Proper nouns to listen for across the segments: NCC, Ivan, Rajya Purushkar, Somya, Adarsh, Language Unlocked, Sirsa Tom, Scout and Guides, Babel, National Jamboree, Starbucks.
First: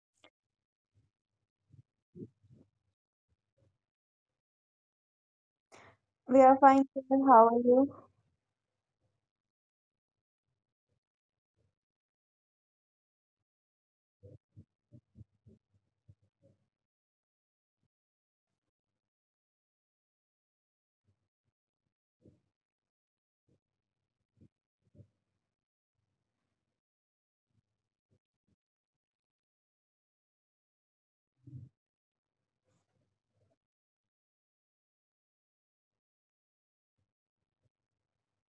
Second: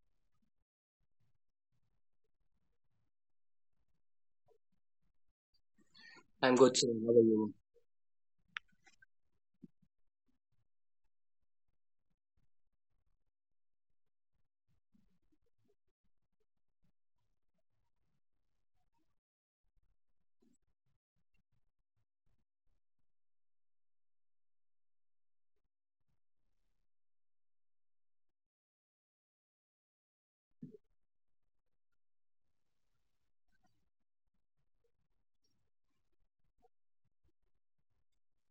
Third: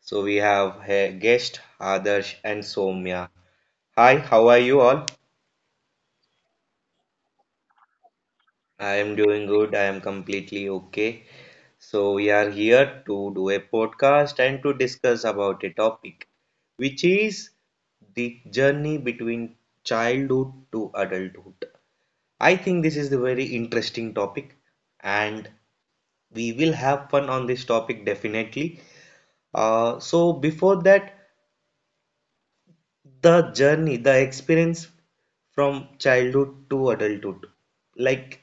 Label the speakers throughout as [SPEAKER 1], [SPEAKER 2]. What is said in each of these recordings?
[SPEAKER 1] So, we have a guest, Adarsh and Somya. Hi, how are you all?
[SPEAKER 2] We
[SPEAKER 3] I'm
[SPEAKER 2] are
[SPEAKER 3] good, sir.
[SPEAKER 2] fine,
[SPEAKER 3] How are
[SPEAKER 2] Kiran. How
[SPEAKER 3] you?
[SPEAKER 2] are you?
[SPEAKER 1] I am doing good. I am completely okay. So, we are here to do a podcast and to discuss about a topic which is the journey between childhood to adulthood. I think this is a very interesting topic and we will have fun on this topic definitely. So before that, the experience from childhood to adulthood, like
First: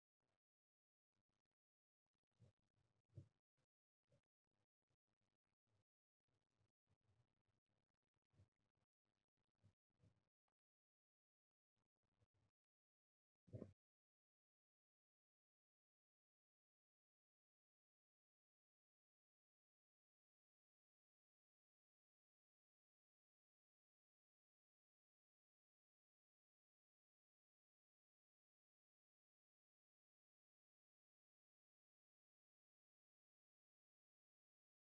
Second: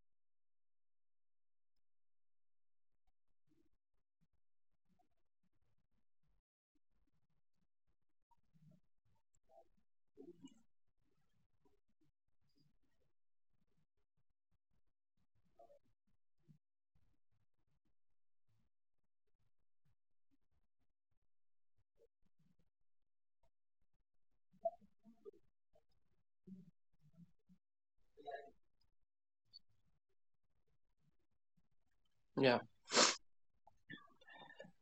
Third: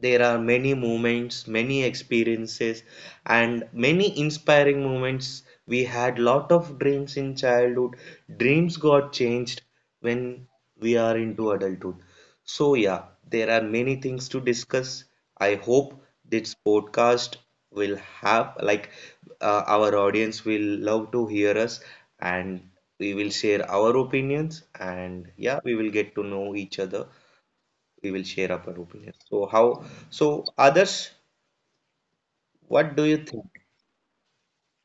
[SPEAKER 1] there are many moments, many experiences, and many inspiring moments. We had lot of dreams in childhood. Dreams got changed when we are into adulthood. So yeah, there are many things to discuss. I hope this podcast will have, like, our audience will love to hear us, and we will share our opinions, and yeah, we will get to know each other, we will share our opinion. So others,
[SPEAKER 3] Yeah.
[SPEAKER 1] what do you think?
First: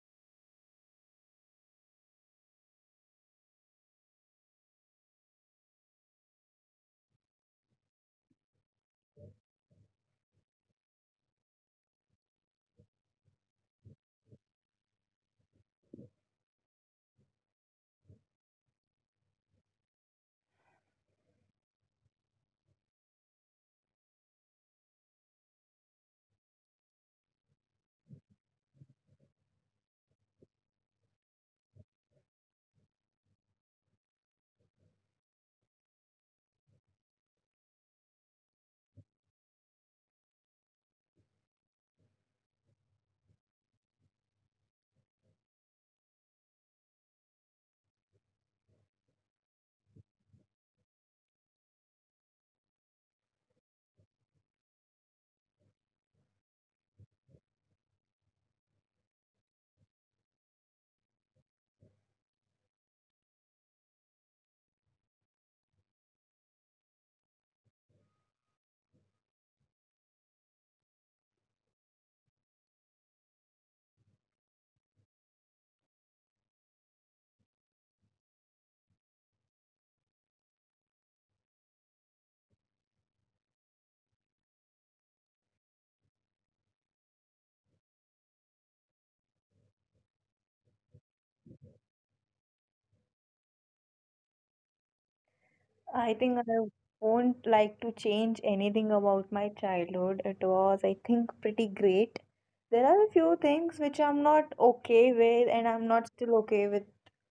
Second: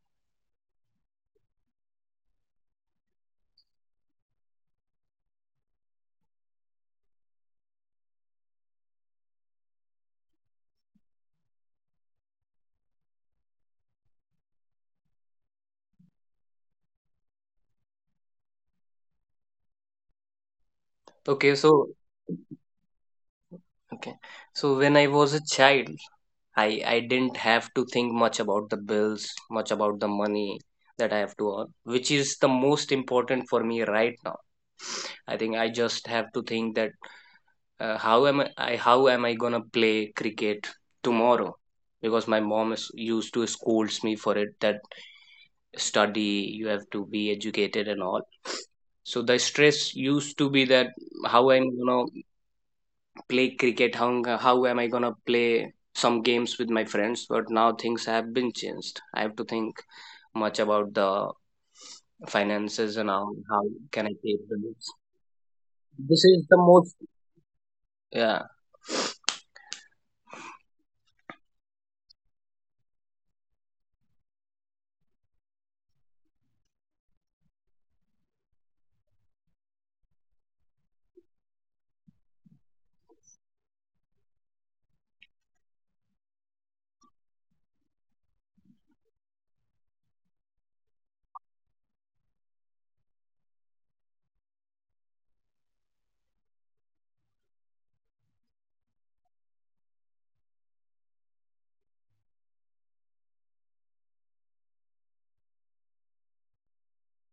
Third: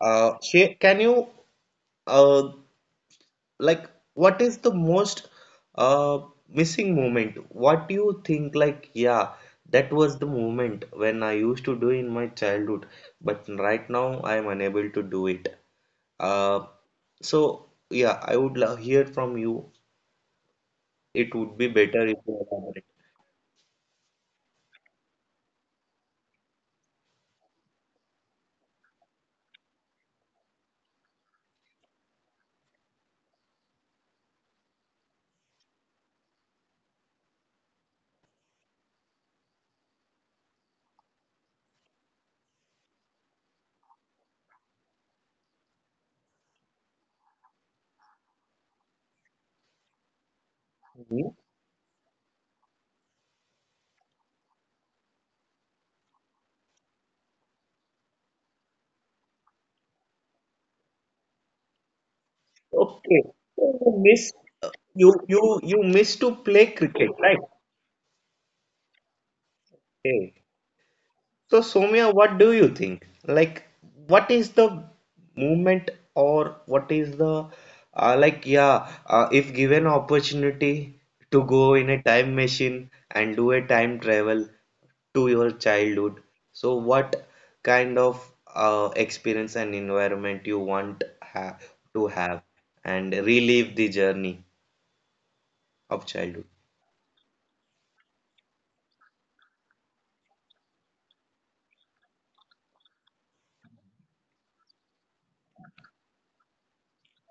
[SPEAKER 1] Share, can you, uh, like, what is the most uh, missing moment? What do you think? Like, yeah, that was the moment when I used to do in my childhood, but right now I am unable to do it. Uh, so yeah, I would love hear from you. It
[SPEAKER 3] Okay,
[SPEAKER 1] would be
[SPEAKER 3] so
[SPEAKER 1] better if you elaborate.
[SPEAKER 3] okay. So when I was a child, I I didn't have to think much about the bills, much about the money that I have to earn, which is the most important for me right now. I think I just have to think that how am I gonna play cricket tomorrow? Because my mom is used to scolds me for it that study, you have to be educated and all. So the stress used to be that
[SPEAKER 1] Hmm?
[SPEAKER 3] how I'm gonna play cricket. How am I going to play some games with my friends? But now things have been changed. I have to think much about the finances and
[SPEAKER 1] Okay.
[SPEAKER 3] how
[SPEAKER 1] So you
[SPEAKER 3] can I
[SPEAKER 1] miss,
[SPEAKER 3] pay the bills.
[SPEAKER 1] you miss
[SPEAKER 3] This
[SPEAKER 1] to
[SPEAKER 3] is the
[SPEAKER 1] play
[SPEAKER 3] most,
[SPEAKER 1] cricket, right?
[SPEAKER 3] yeah.
[SPEAKER 1] Okay. So Soumya, what do you think? Like, what is the movement, or what is the like? Yeah, if given opportunity to go in a time machine and do a time travel to your childhood, so what kind of experience and environment you want ha to have and relive the journey of
[SPEAKER 2] I think I
[SPEAKER 1] childhood?
[SPEAKER 2] won't like to change anything about my childhood. It was, I think, pretty great. There are a few things which I'm not okay with, and I'm not still okay with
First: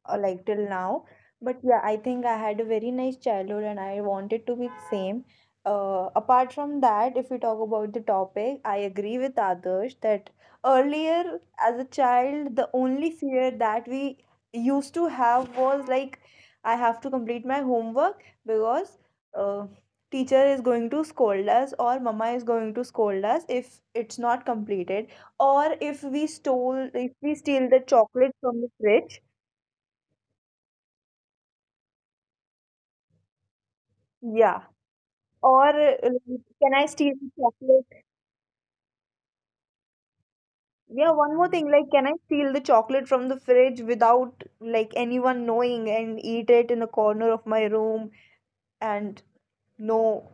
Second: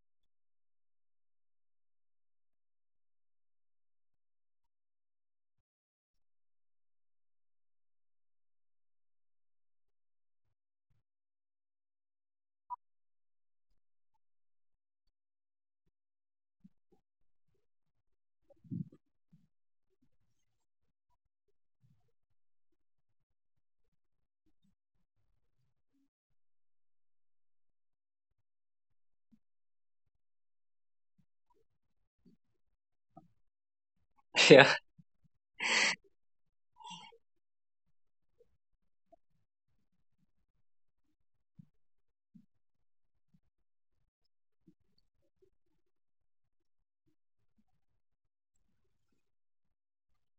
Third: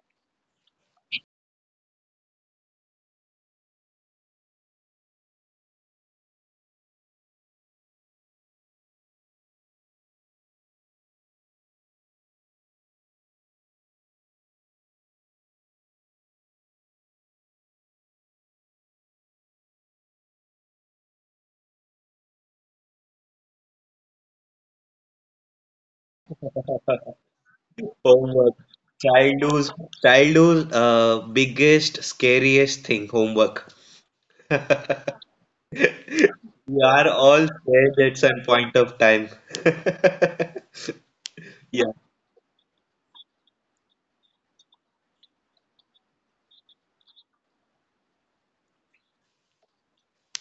[SPEAKER 2] like till now. But yeah, I think I had a very nice childhood and I wanted to be the same. Apart from that, if we talk about the topic, I agree with others that earlier as a child, the only fear that we used to have was like, I have to complete my homework because uh, teacher is going to scold us or mama is going to scold us if it's not completed or if we steal the chocolate
[SPEAKER 1] Homework.
[SPEAKER 2] from the fridge.
[SPEAKER 1] Childhood's childhood's biggest, scariest thing, homework.
[SPEAKER 2] Yeah.
[SPEAKER 3] Yeah,
[SPEAKER 2] Or can
[SPEAKER 1] We
[SPEAKER 2] I
[SPEAKER 1] are
[SPEAKER 2] steal the
[SPEAKER 1] all scared
[SPEAKER 2] chocolate?
[SPEAKER 1] at some point of time.
[SPEAKER 2] Yeah, one more thing,
[SPEAKER 1] Yeah.
[SPEAKER 2] like, can I steal the chocolate from the fridge without like anyone knowing and eat it in a corner of my room, and no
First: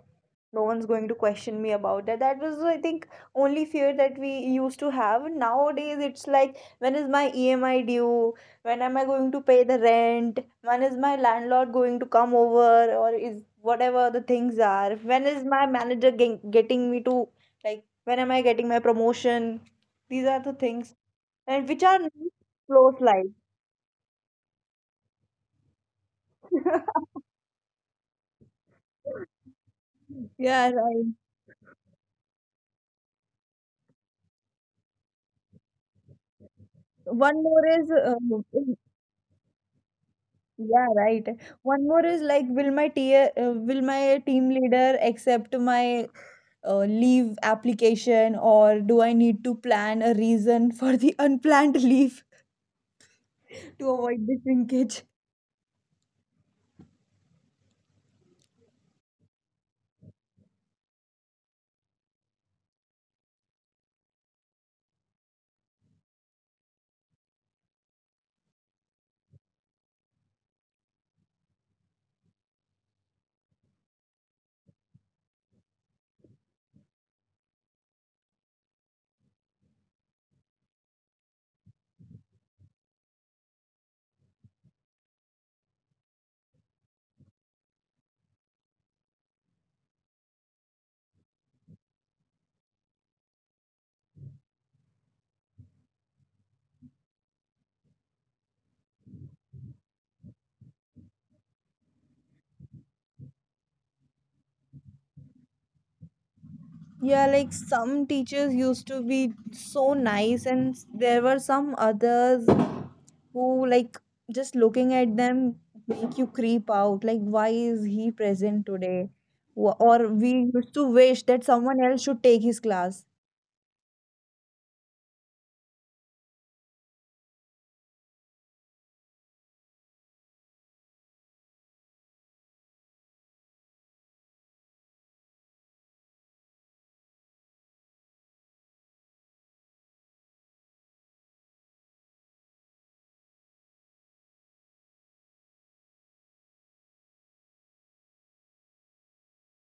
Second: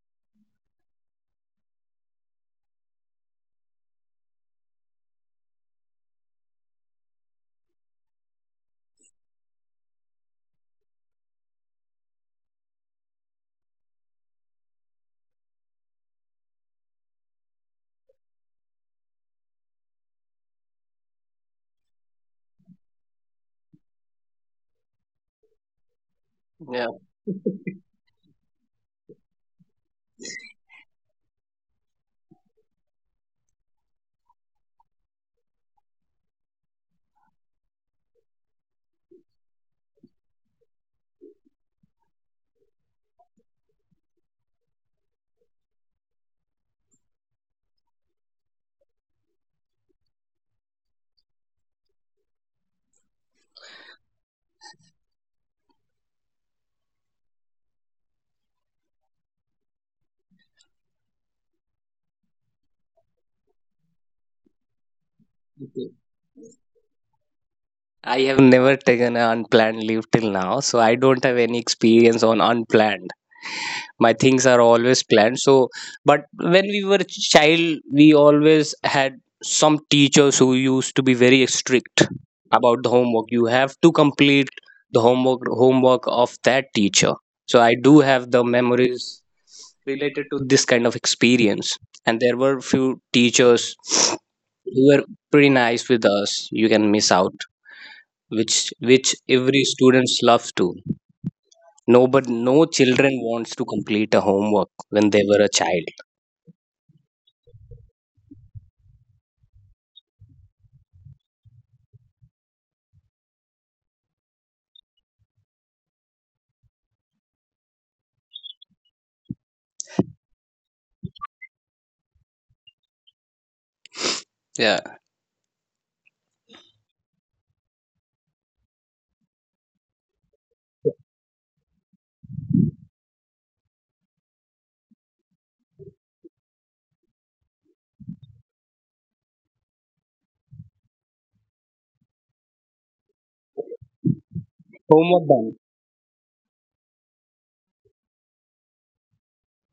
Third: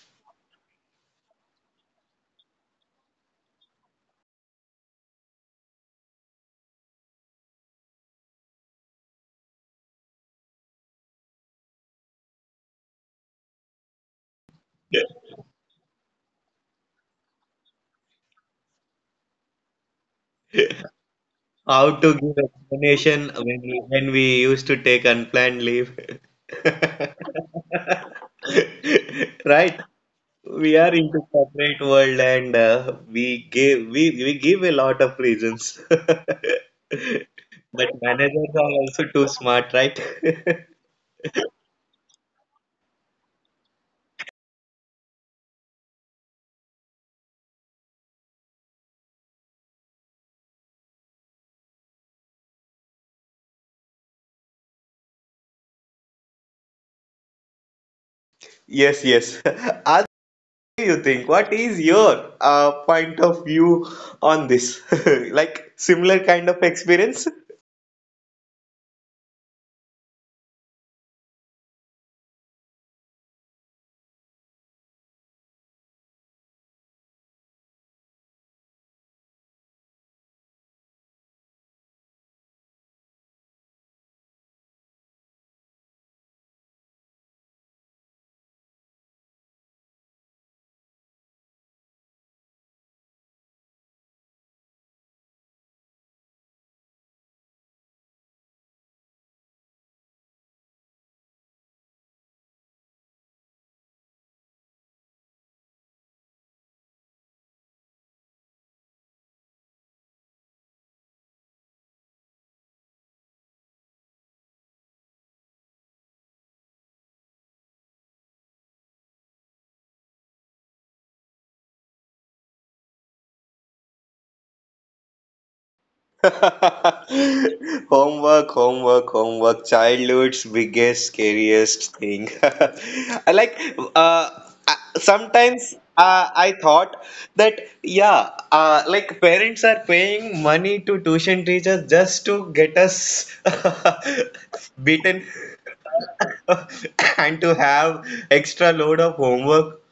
[SPEAKER 2] no one's going to question me about that? That was, I think, only fear that we used to have. Nowadays, it's like, when is my emi due, when am I going to pay the rent, when is my landlord going to come over, or is whatever the things are, when is my manager getting me to, like, when am I getting my promotion? These are the things, and which
[SPEAKER 1] How
[SPEAKER 2] are
[SPEAKER 1] to give
[SPEAKER 2] close, like,
[SPEAKER 1] explanation when when we used to take unplanned leave.
[SPEAKER 3] yeah.
[SPEAKER 1] Right?
[SPEAKER 2] yeah,
[SPEAKER 1] We are
[SPEAKER 2] right.
[SPEAKER 1] into corporate world, and we give a lot of reasons.
[SPEAKER 2] One more
[SPEAKER 1] But
[SPEAKER 2] is
[SPEAKER 1] managers are also too smart, right?
[SPEAKER 2] yeah, right. One more is like, will my tia will my team leader accept my leave application, or do I need to plan a reason for the unplanned leave to avoid the shrinkage?
[SPEAKER 1] Yes, yes. Adi, what do you think? What is your point of view on this? Like,
[SPEAKER 3] Okay.
[SPEAKER 1] similar kind of experience?
[SPEAKER 3] I have never taken an unplanned leave till now, so I don't have any experience on unplanned. My things are always planned. So, but when we were child, we always had some teachers who used to be very strict about the homework. You have to complete the homework of that teacher. So I do have the memories related to this kind of experience. And there were few teachers who were pretty nice with us. You can miss out which which every students loves to. No, but no children wants to complete a homework when they were a child.
[SPEAKER 2] Yeah, like some teachers used to be so nice, and there were some others who, like, just looking at them make you creep out. Like, why is he present today? Or we used to wish that someone else should take his class.
[SPEAKER 3] Yeah,
[SPEAKER 1] Homework, homework, homework. Childhood's biggest, scariest thing. I like, uh, Sometimes I thought that, yeah, like, parents are paying money to tuition teachers just to get us beaten
[SPEAKER 3] homework done
[SPEAKER 1] and to have extra load of homework,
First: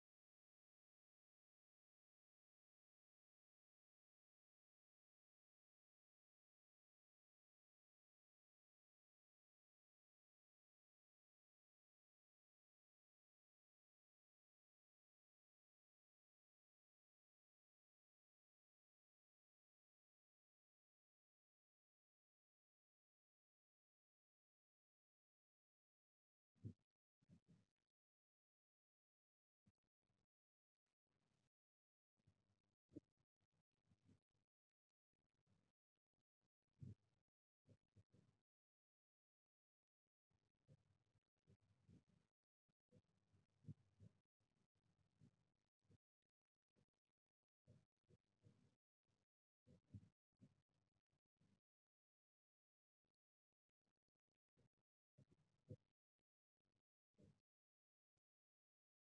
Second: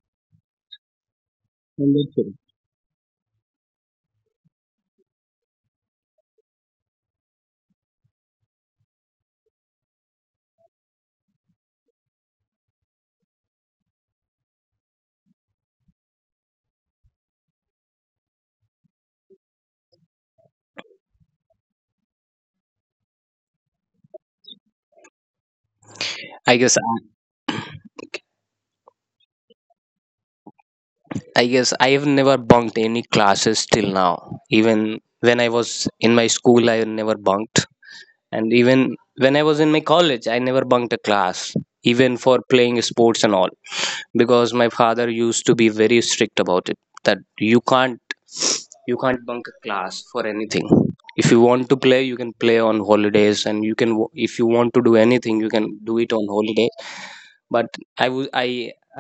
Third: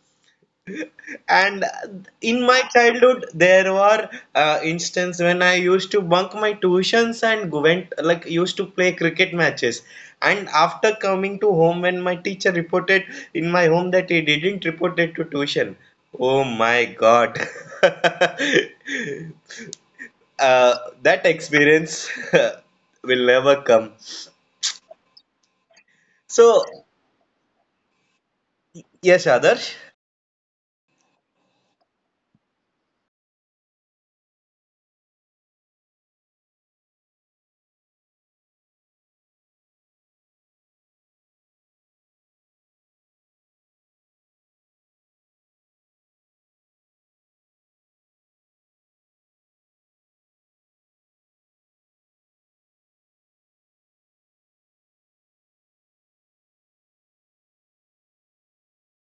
[SPEAKER 1] and
[SPEAKER 3] and then chill.
[SPEAKER 1] in my childhood, there were instances when I used to bunk my tuitions and go- went like used to play cricket matches. And after coming to home, when my teacher reported in my home that he didn't report it to tuition, oh my God, uh, that experience will never come.
[SPEAKER 3] i
[SPEAKER 1] So
[SPEAKER 3] guess I,
[SPEAKER 1] yes, Adarsh.
[SPEAKER 3] I guess I have never bunked any classes till now, even when I was in my school I never bunked, and even when I was in my college I never bunked a class, even for playing sports and all, because my father used to be very strict about it that you can't bunk a class for anything. If you want to play you can play on holidays, and you can, if you want to do anything you can do it on holiday. but i would i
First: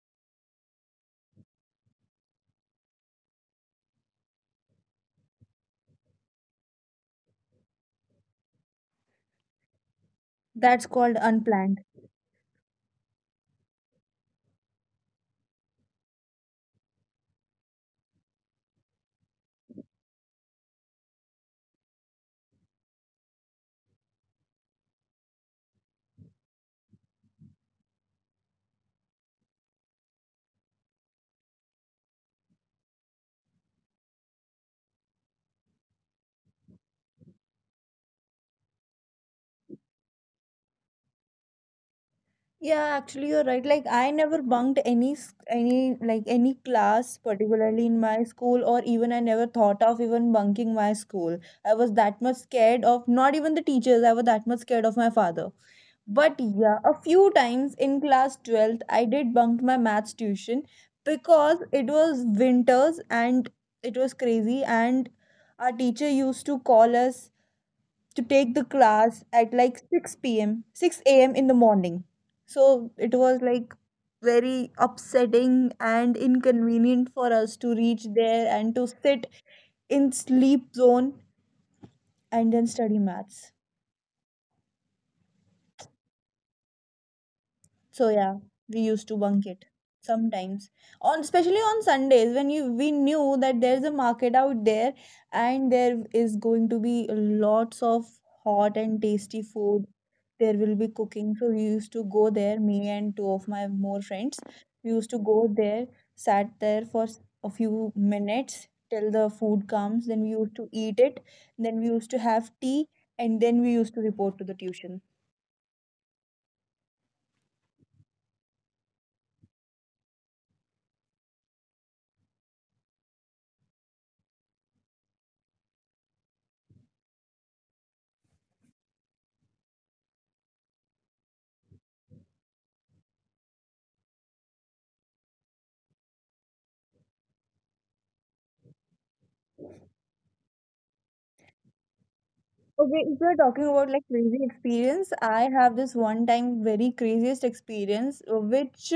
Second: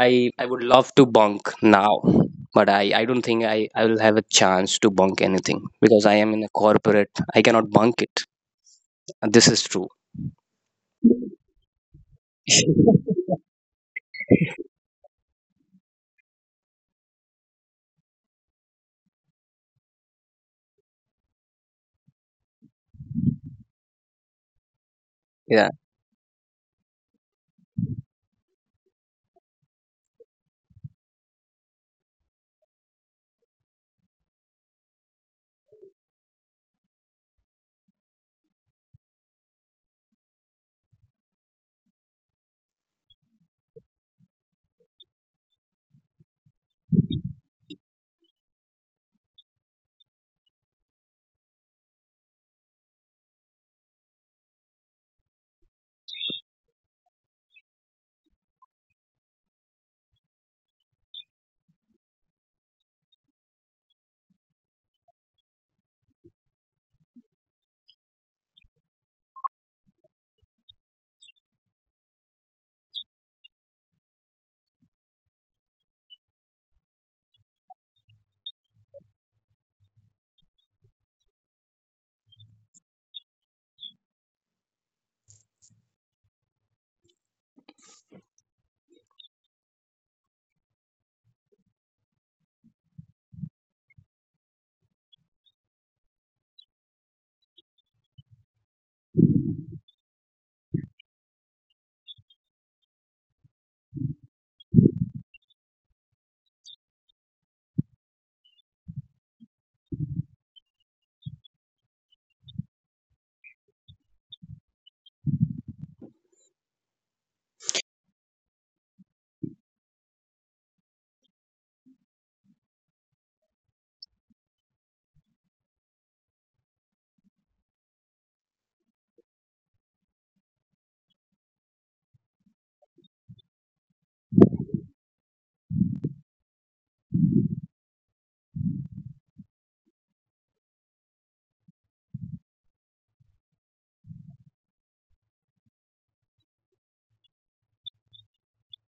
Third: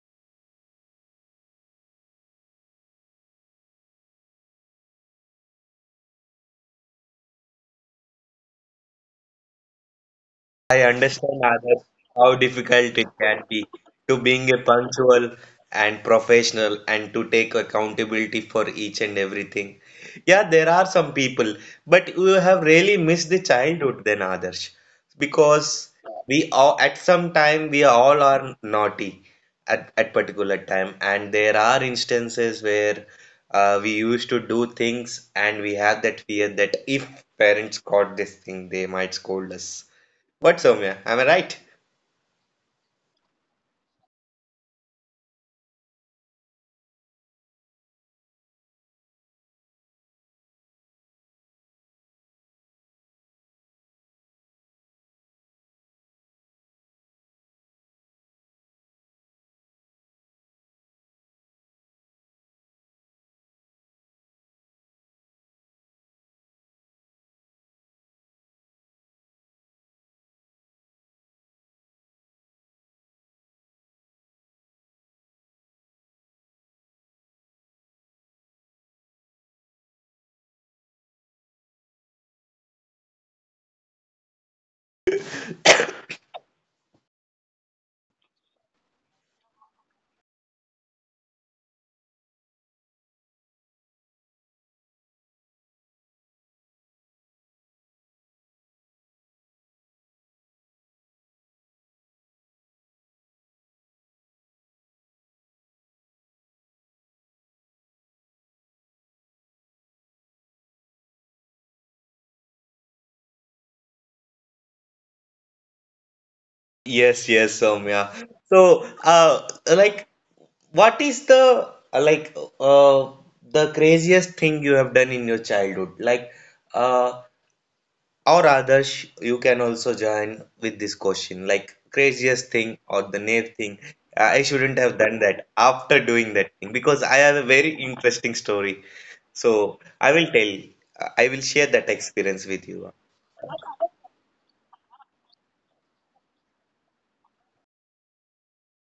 [SPEAKER 3] i I would love to bunk now, but I don't think I will have a chance to bunk anything because I am in a corporate, I cannot bunk it. This is true.
[SPEAKER 1] I
[SPEAKER 2] That's called
[SPEAKER 1] understand,
[SPEAKER 2] unplanned.
[SPEAKER 1] Adarsh, how difficult it can be to being a punctual and professional, and to take accountability for each and everything. Yeah, there are some people, but you have really missed the childhood then, Adarsh,
[SPEAKER 3] Yeah,
[SPEAKER 1] because we all at some time we all are naughty at particular time, and there are instances where we used to do things, and we have that fear that if parents caught this thing, they might scold us. What, Soumya? Am I right?
[SPEAKER 2] Yeah, actually you're right. Like, I never bunked any like any class particularly in my school, or even I never thought of even bunking my school. I was that much scared of not even the teachers. I was that much scared of my father. But yeah, a few times in class 12th I did bunk my maths tuition because it was winters and it was crazy, and our teacher used to call us to take the class at like 6 p.m., 6 a.m. in the morning. So it was like very upsetting and inconvenient for us to reach there and to sit in sleep zone and then study maths. So yeah, we used to bunk it sometimes, on especially on Sundays when you we knew that there's a market out there and there is going to be lots of hot and tasty food. There will be cooking. So we used to go there, me and two of my more friends. We used to go there, sat there for a few minutes till the food comes. Then we used to eat it. Then we used to have tea and then we used to report to the tuition.
[SPEAKER 1] Yes, yes, Soumya. So, like, what is the craziest thing you have done in your childhood? Like, uh, or others, you can also join with this question. Like, craziest thing, or the naive thing. I shouldn't have done that after doing that thing, because I have a very interesting story. So, I will tell. I will share that experience with you.
[SPEAKER 2] Okay, if you're talking about like crazy experience, I have this one time very craziest experience, which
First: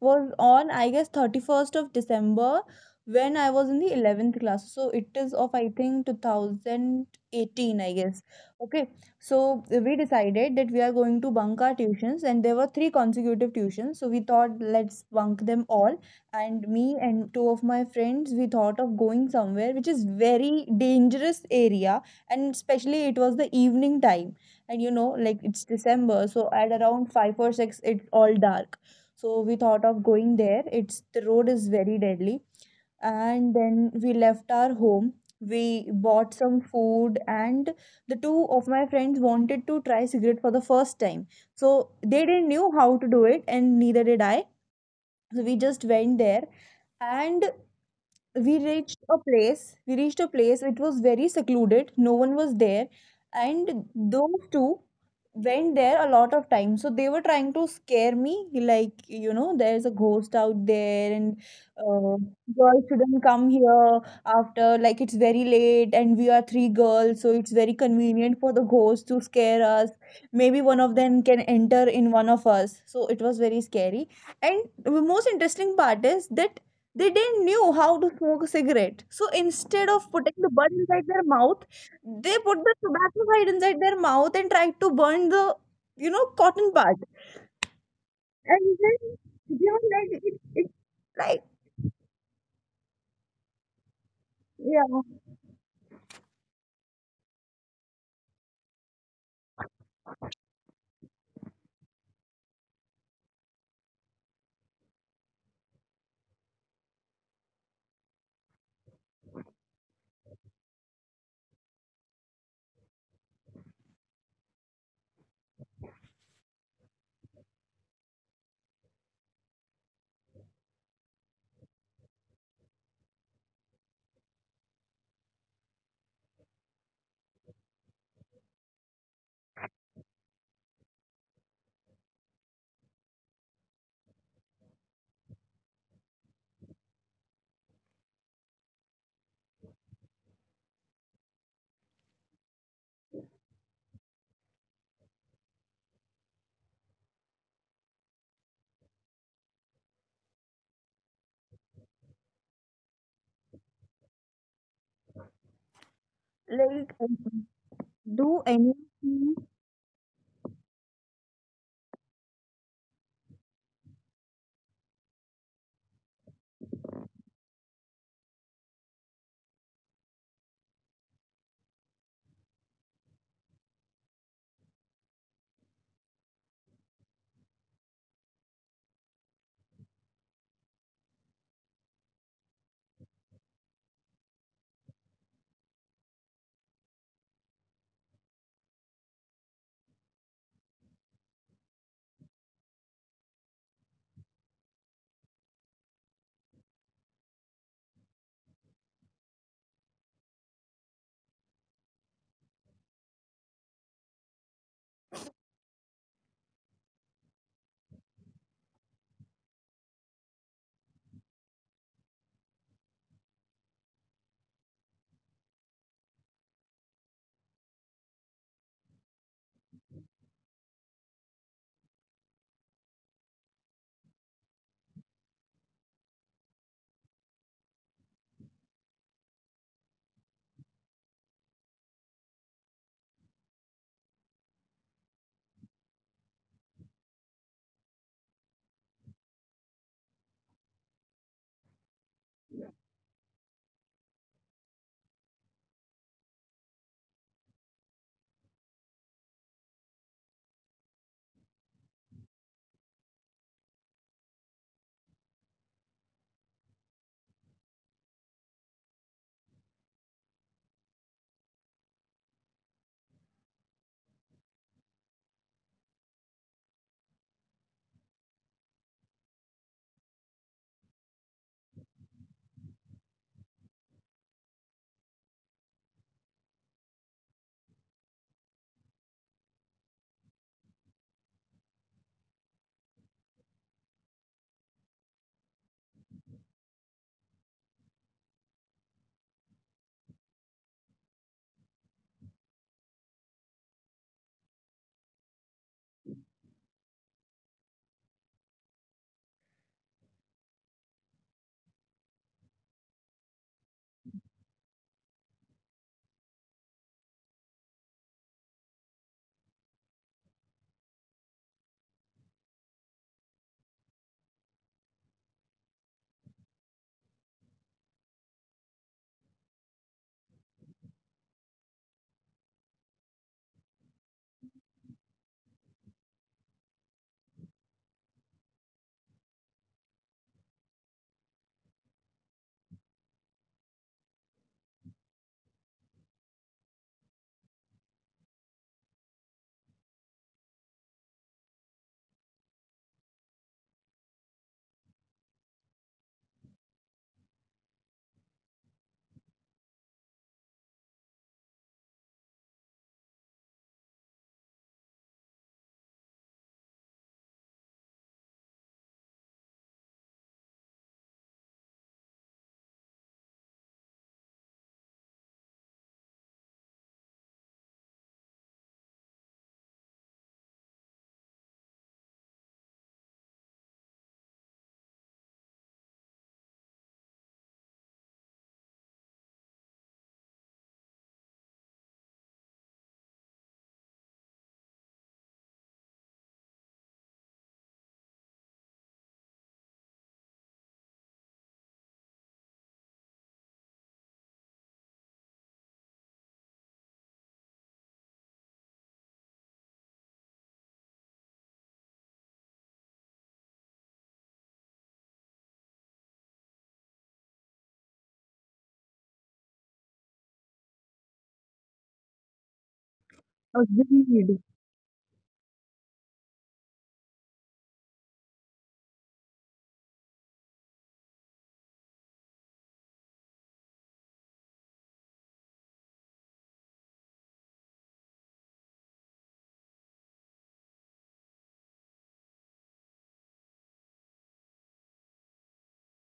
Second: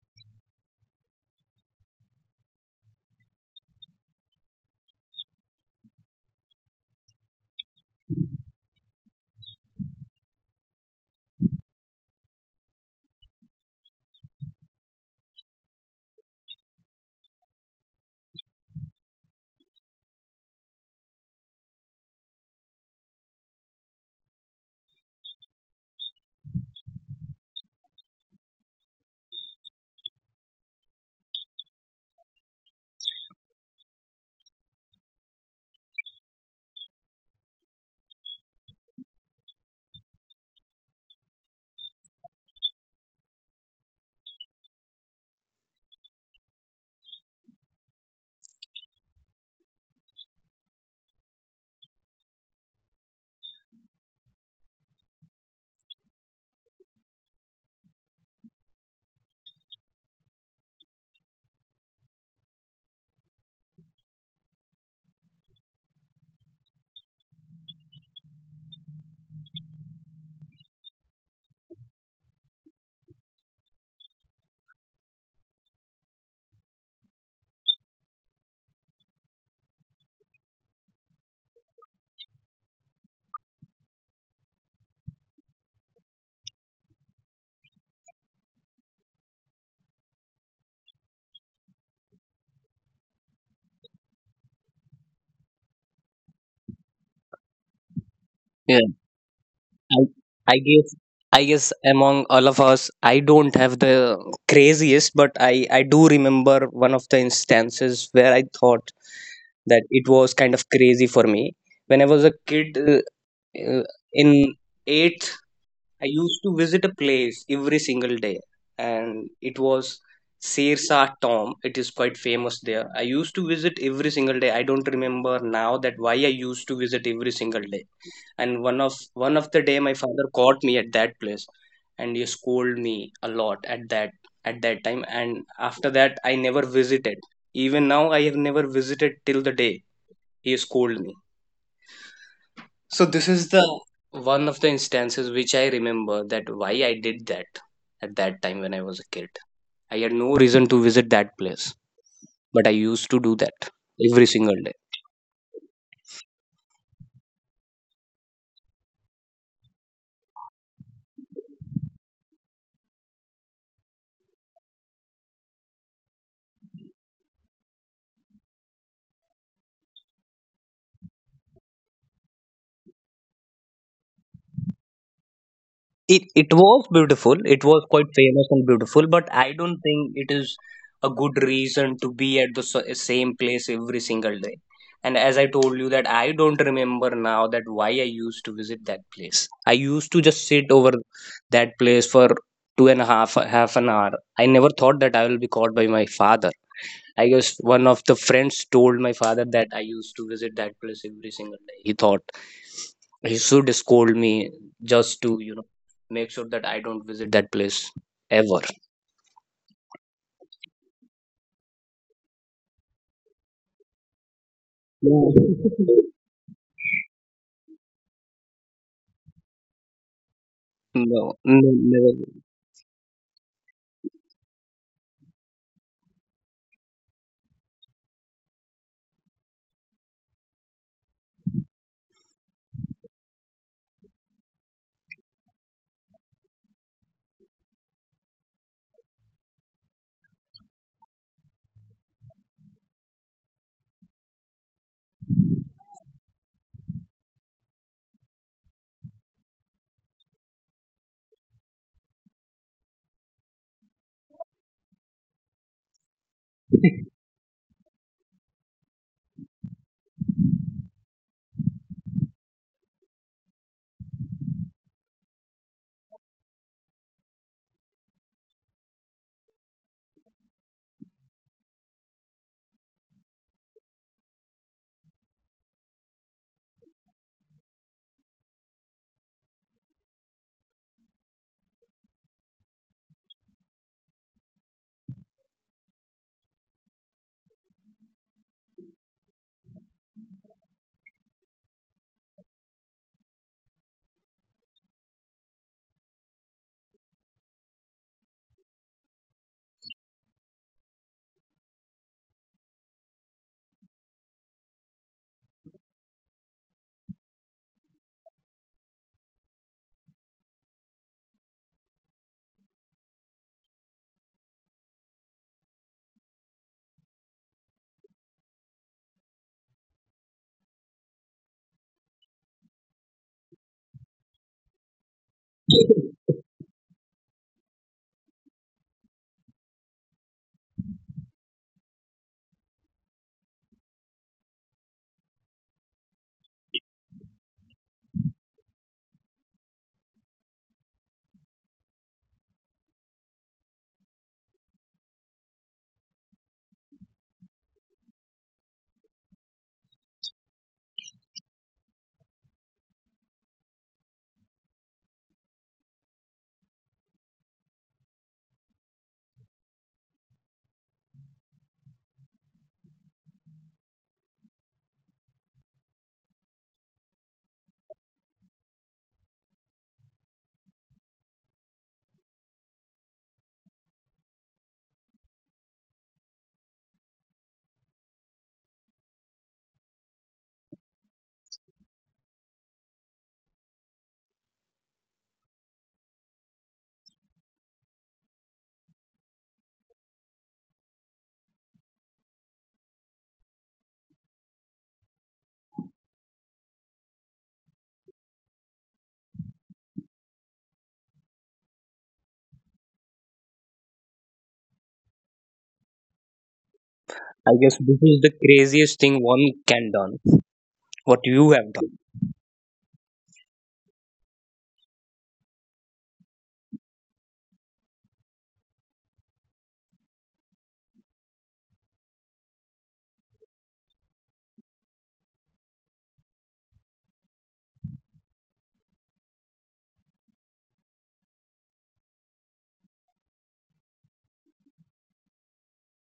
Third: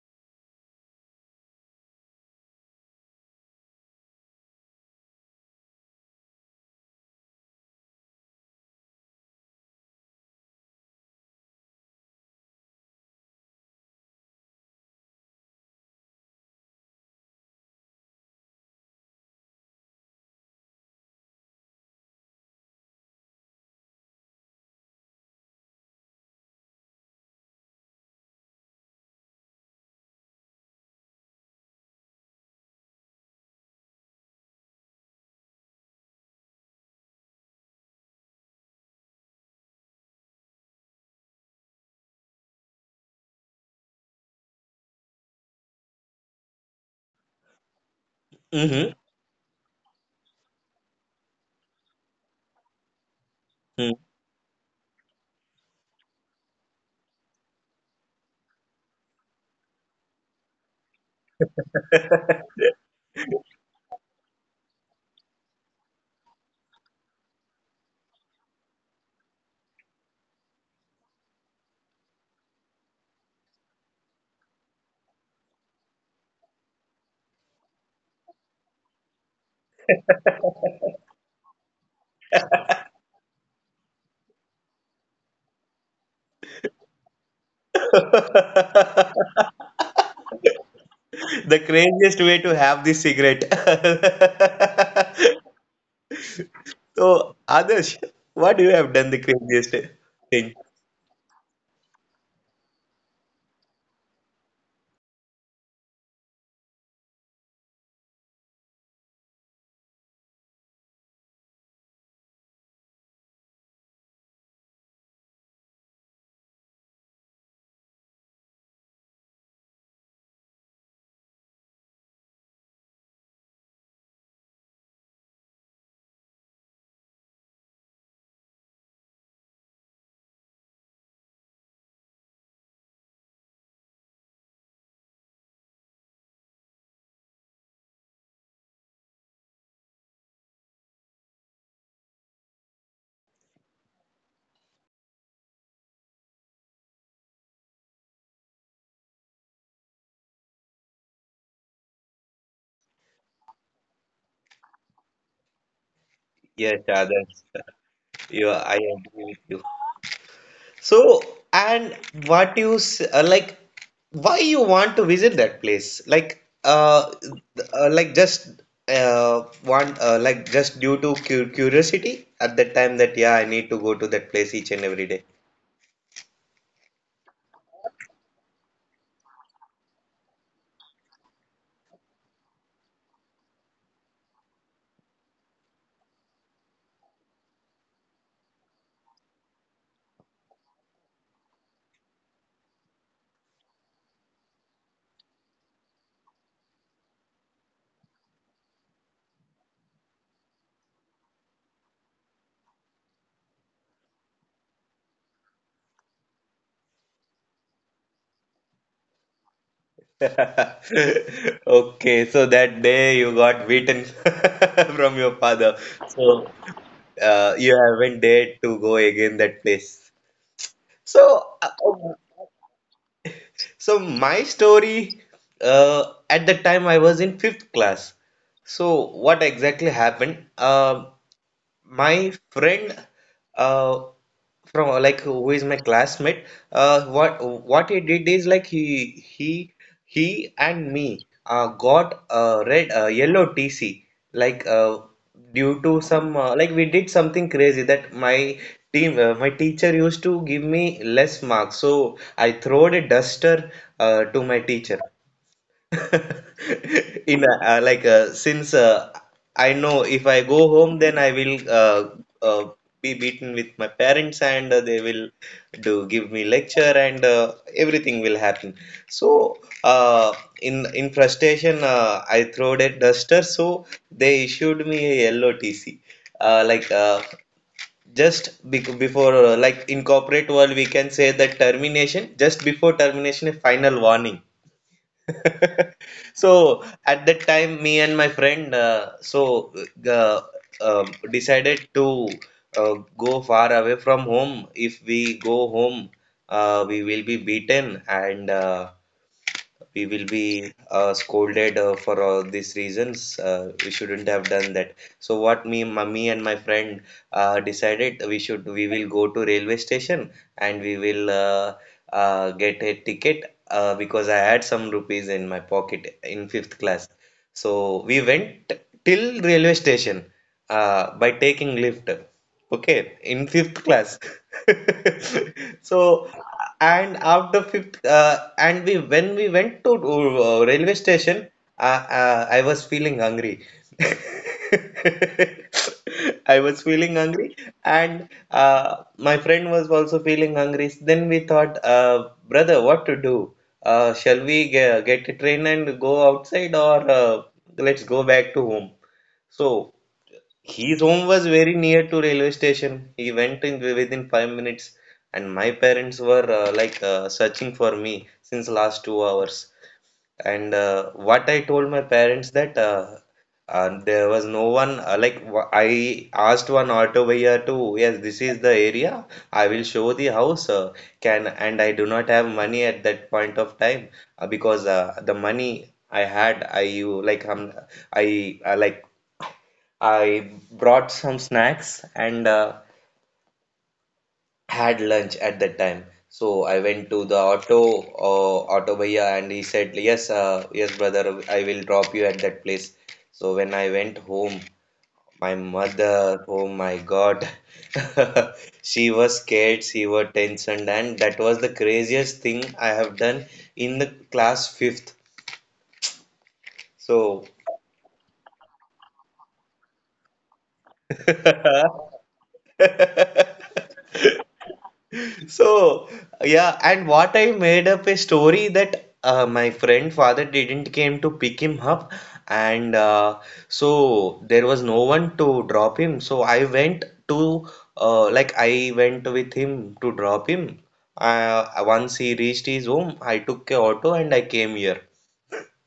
[SPEAKER 2] was on, I guess, 31st of December when I was in the 11th class. So it is of, I think, 2018, I guess. Okay, so we decided that we are going to bunk our tuitions, and there were three consecutive tuitions. So we thought, let's bunk them all. And me and two of my friends, we thought of going somewhere which is very dangerous area, and especially it was the evening time. And you know, like, it's december, so at around 5 or 6 it's all dark. So we thought of going there. It's the road is very deadly. And then we left our home, we bought some food, and the two of my friends wanted to try cigarette for the first time. So they didn't knew how to do it, and neither did I. So we just went there, and we
[SPEAKER 1] Mm-hmm.
[SPEAKER 2] reached a place. It was very secluded. No one was there. And those two went there a lot of times. So they were trying to scare me, like, you know, there's a ghost out there, and uh, girls shouldn't come here after, like, it's very late and we are three girls. So it's very convenient for the ghost to scare us. Maybe one of them can enter in one of us. So it was very scary. And the most interesting part is that they didn't knew how to smoke a cigarette. So instead of putting the bud inside their mouth, they put the tobacco side inside their mouth and tried to burn the, you know, cotton part. And then, you know, like, like,
[SPEAKER 1] The craziest way to have this cigarette.
[SPEAKER 2] yeah,
[SPEAKER 1] So, Adarsh, what do you
[SPEAKER 3] yeah.
[SPEAKER 1] have done the craziest
[SPEAKER 3] I,
[SPEAKER 1] thing?
[SPEAKER 3] I guess I guess among all of us, I don't have the craziest, but I do remember one of the instances where I thought that it was kind of crazy for me when I was a kid, uh, in eighth. I used to visit a place every single day, and it was Sirsa Tom. It is quite famous there. I used to visit every single day. I don't remember now that why I used to visit every single day. And one of the day, my father caught me at that place, and he scolded me a lot at that time. And after that, I never visited. Even now, I have never visited till the day he scolded me. So this is the one of the instances which I remember that why I did that at that time when I was a kid. I had no reason to visit that place, but I used to do that every single day.
[SPEAKER 1] Yes,
[SPEAKER 2] like,
[SPEAKER 1] Adarsh,
[SPEAKER 2] do
[SPEAKER 1] I agree
[SPEAKER 2] anything
[SPEAKER 1] with you. So, and what you like? Why you want to visit that place? Like, like, just want, like, just due to cu curiosity at that time, that yeah, I need to go to that place each and every day.
[SPEAKER 3] It was beautiful. It was quite famous and beautiful, but I don't think it is a good reason to be at the same place every single day. And as I told you that I don't remember now that why I used to visit that place. I used to just sit over that place for two and a half an hour. I never thought that I will be caught by my father. I guess one of the friends told my father that I used to visit that place every single day. He thought he should scold me just to, you know, make sure that I don't visit that place ever.
[SPEAKER 1] Okay, so that day you got beaten from your
[SPEAKER 3] No,
[SPEAKER 1] father. So, you haven't dared to go again that place.
[SPEAKER 3] no,
[SPEAKER 1] So, uh,
[SPEAKER 3] No, never.
[SPEAKER 1] so, my story, at the time I was in fifth class. So what exactly happened? My friend, uh, from like who is my classmate, what he did is like, he and me, got a red, yellow TC, like, due to some, like, we did something crazy, that my team my teacher used to give me less marks, so I throwed a duster, to my teacher, in a, since, I know if I go home, then I will uh, be beaten with my parents, and they will do give me lecture, and everything will happen. So uh, in frustration, I threw a duster. So they issued me a yellow TC. Uh, like uh, just before, like in corporate world, we can say that termination. Just before termination, a final warning. So at that time, me and my friend, uh, decided to go far away from home. If we go home, we will be beaten, and we will be scolded, for all these reasons. We shouldn't have done that. So what me, mummy and my friend, decided, we will go to railway station, and we will get a ticket, because I had some rupees in my pocket in fifth class. So we went till railway station, by taking lift. Okay, in fifth class. So, and after fifth, and we when we went to railway station, I was feeling hungry. I was feeling hungry, and my friend was also feeling hungry. Then we thought, brother, what to do? Shall we get a train and go outside, or let's go back to home? So his home was very near to railway station. He went in within 5 minutes, and my parents were searching for me since last 2 hours. And What I told my parents that, there was no one. I asked one auto buyer to, yes, this is the area. I will show the house. Can and I do not have money at that point of time, because the money I had, I you like I like I brought some snacks and had lunch at that time. So I went to the auto bhaiya, and he said, "Yes, brother, I will drop you at that place." So when I went home, my mother, oh my God, she was scared, she was tensioned, and that was the craziest thing I have done in the class fifth.
[SPEAKER 3] I
[SPEAKER 1] So.
[SPEAKER 3] guess this is the craziest thing one can done. What you have done.
[SPEAKER 2] agreed.
[SPEAKER 1] So, yeah, and what I made up a story that, my friend father didn't came to pick him up, and so there was no one to drop him. So I went with him to drop him. Once he reached his home, I took a auto and I came here.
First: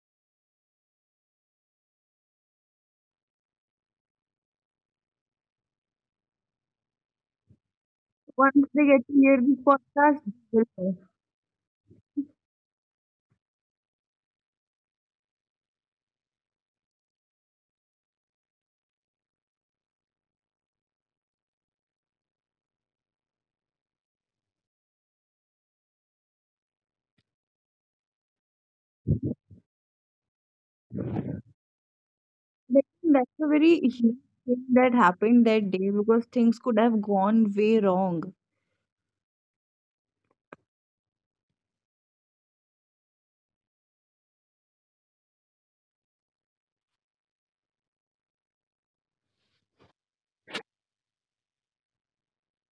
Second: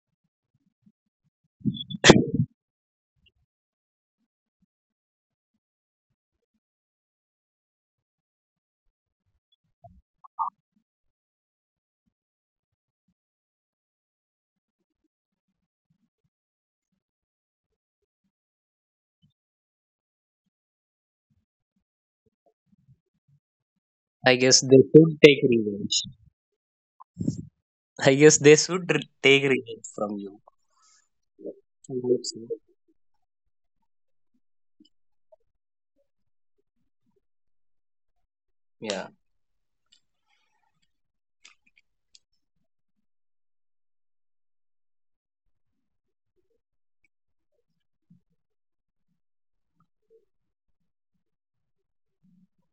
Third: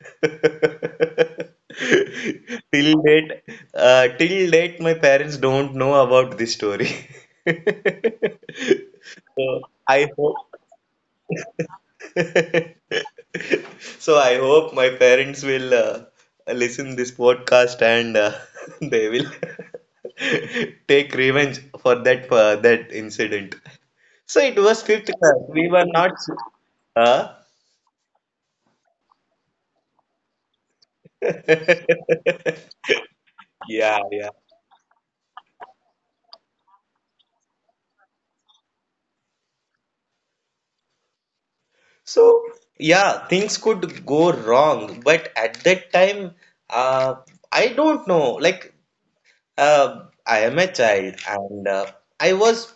[SPEAKER 1] Till date, till date, my parents don't know about this story.
[SPEAKER 2] Once they get to hear this
[SPEAKER 1] So I
[SPEAKER 2] podcast, they
[SPEAKER 1] hope.
[SPEAKER 2] will know.
[SPEAKER 1] So I hope my parents will listen this podcast, and they will take revenge for that incident.
[SPEAKER 3] I
[SPEAKER 1] So it
[SPEAKER 3] guess
[SPEAKER 1] was
[SPEAKER 3] they
[SPEAKER 1] fifth
[SPEAKER 3] should
[SPEAKER 1] class.
[SPEAKER 3] take
[SPEAKER 1] We were
[SPEAKER 3] revenge.
[SPEAKER 1] not. Huh?
[SPEAKER 3] I guess they should take revenge from you. I hope so.
[SPEAKER 2] Like, that's a very
[SPEAKER 1] Yeah,
[SPEAKER 2] huge
[SPEAKER 1] yeah.
[SPEAKER 2] thing that happened that day because things could have gone way wrong.
[SPEAKER 3] Yeah.
[SPEAKER 1] So, yeah, things could go wrong, but at that time, uh, I don't know. Like, uh, I am a child, and I was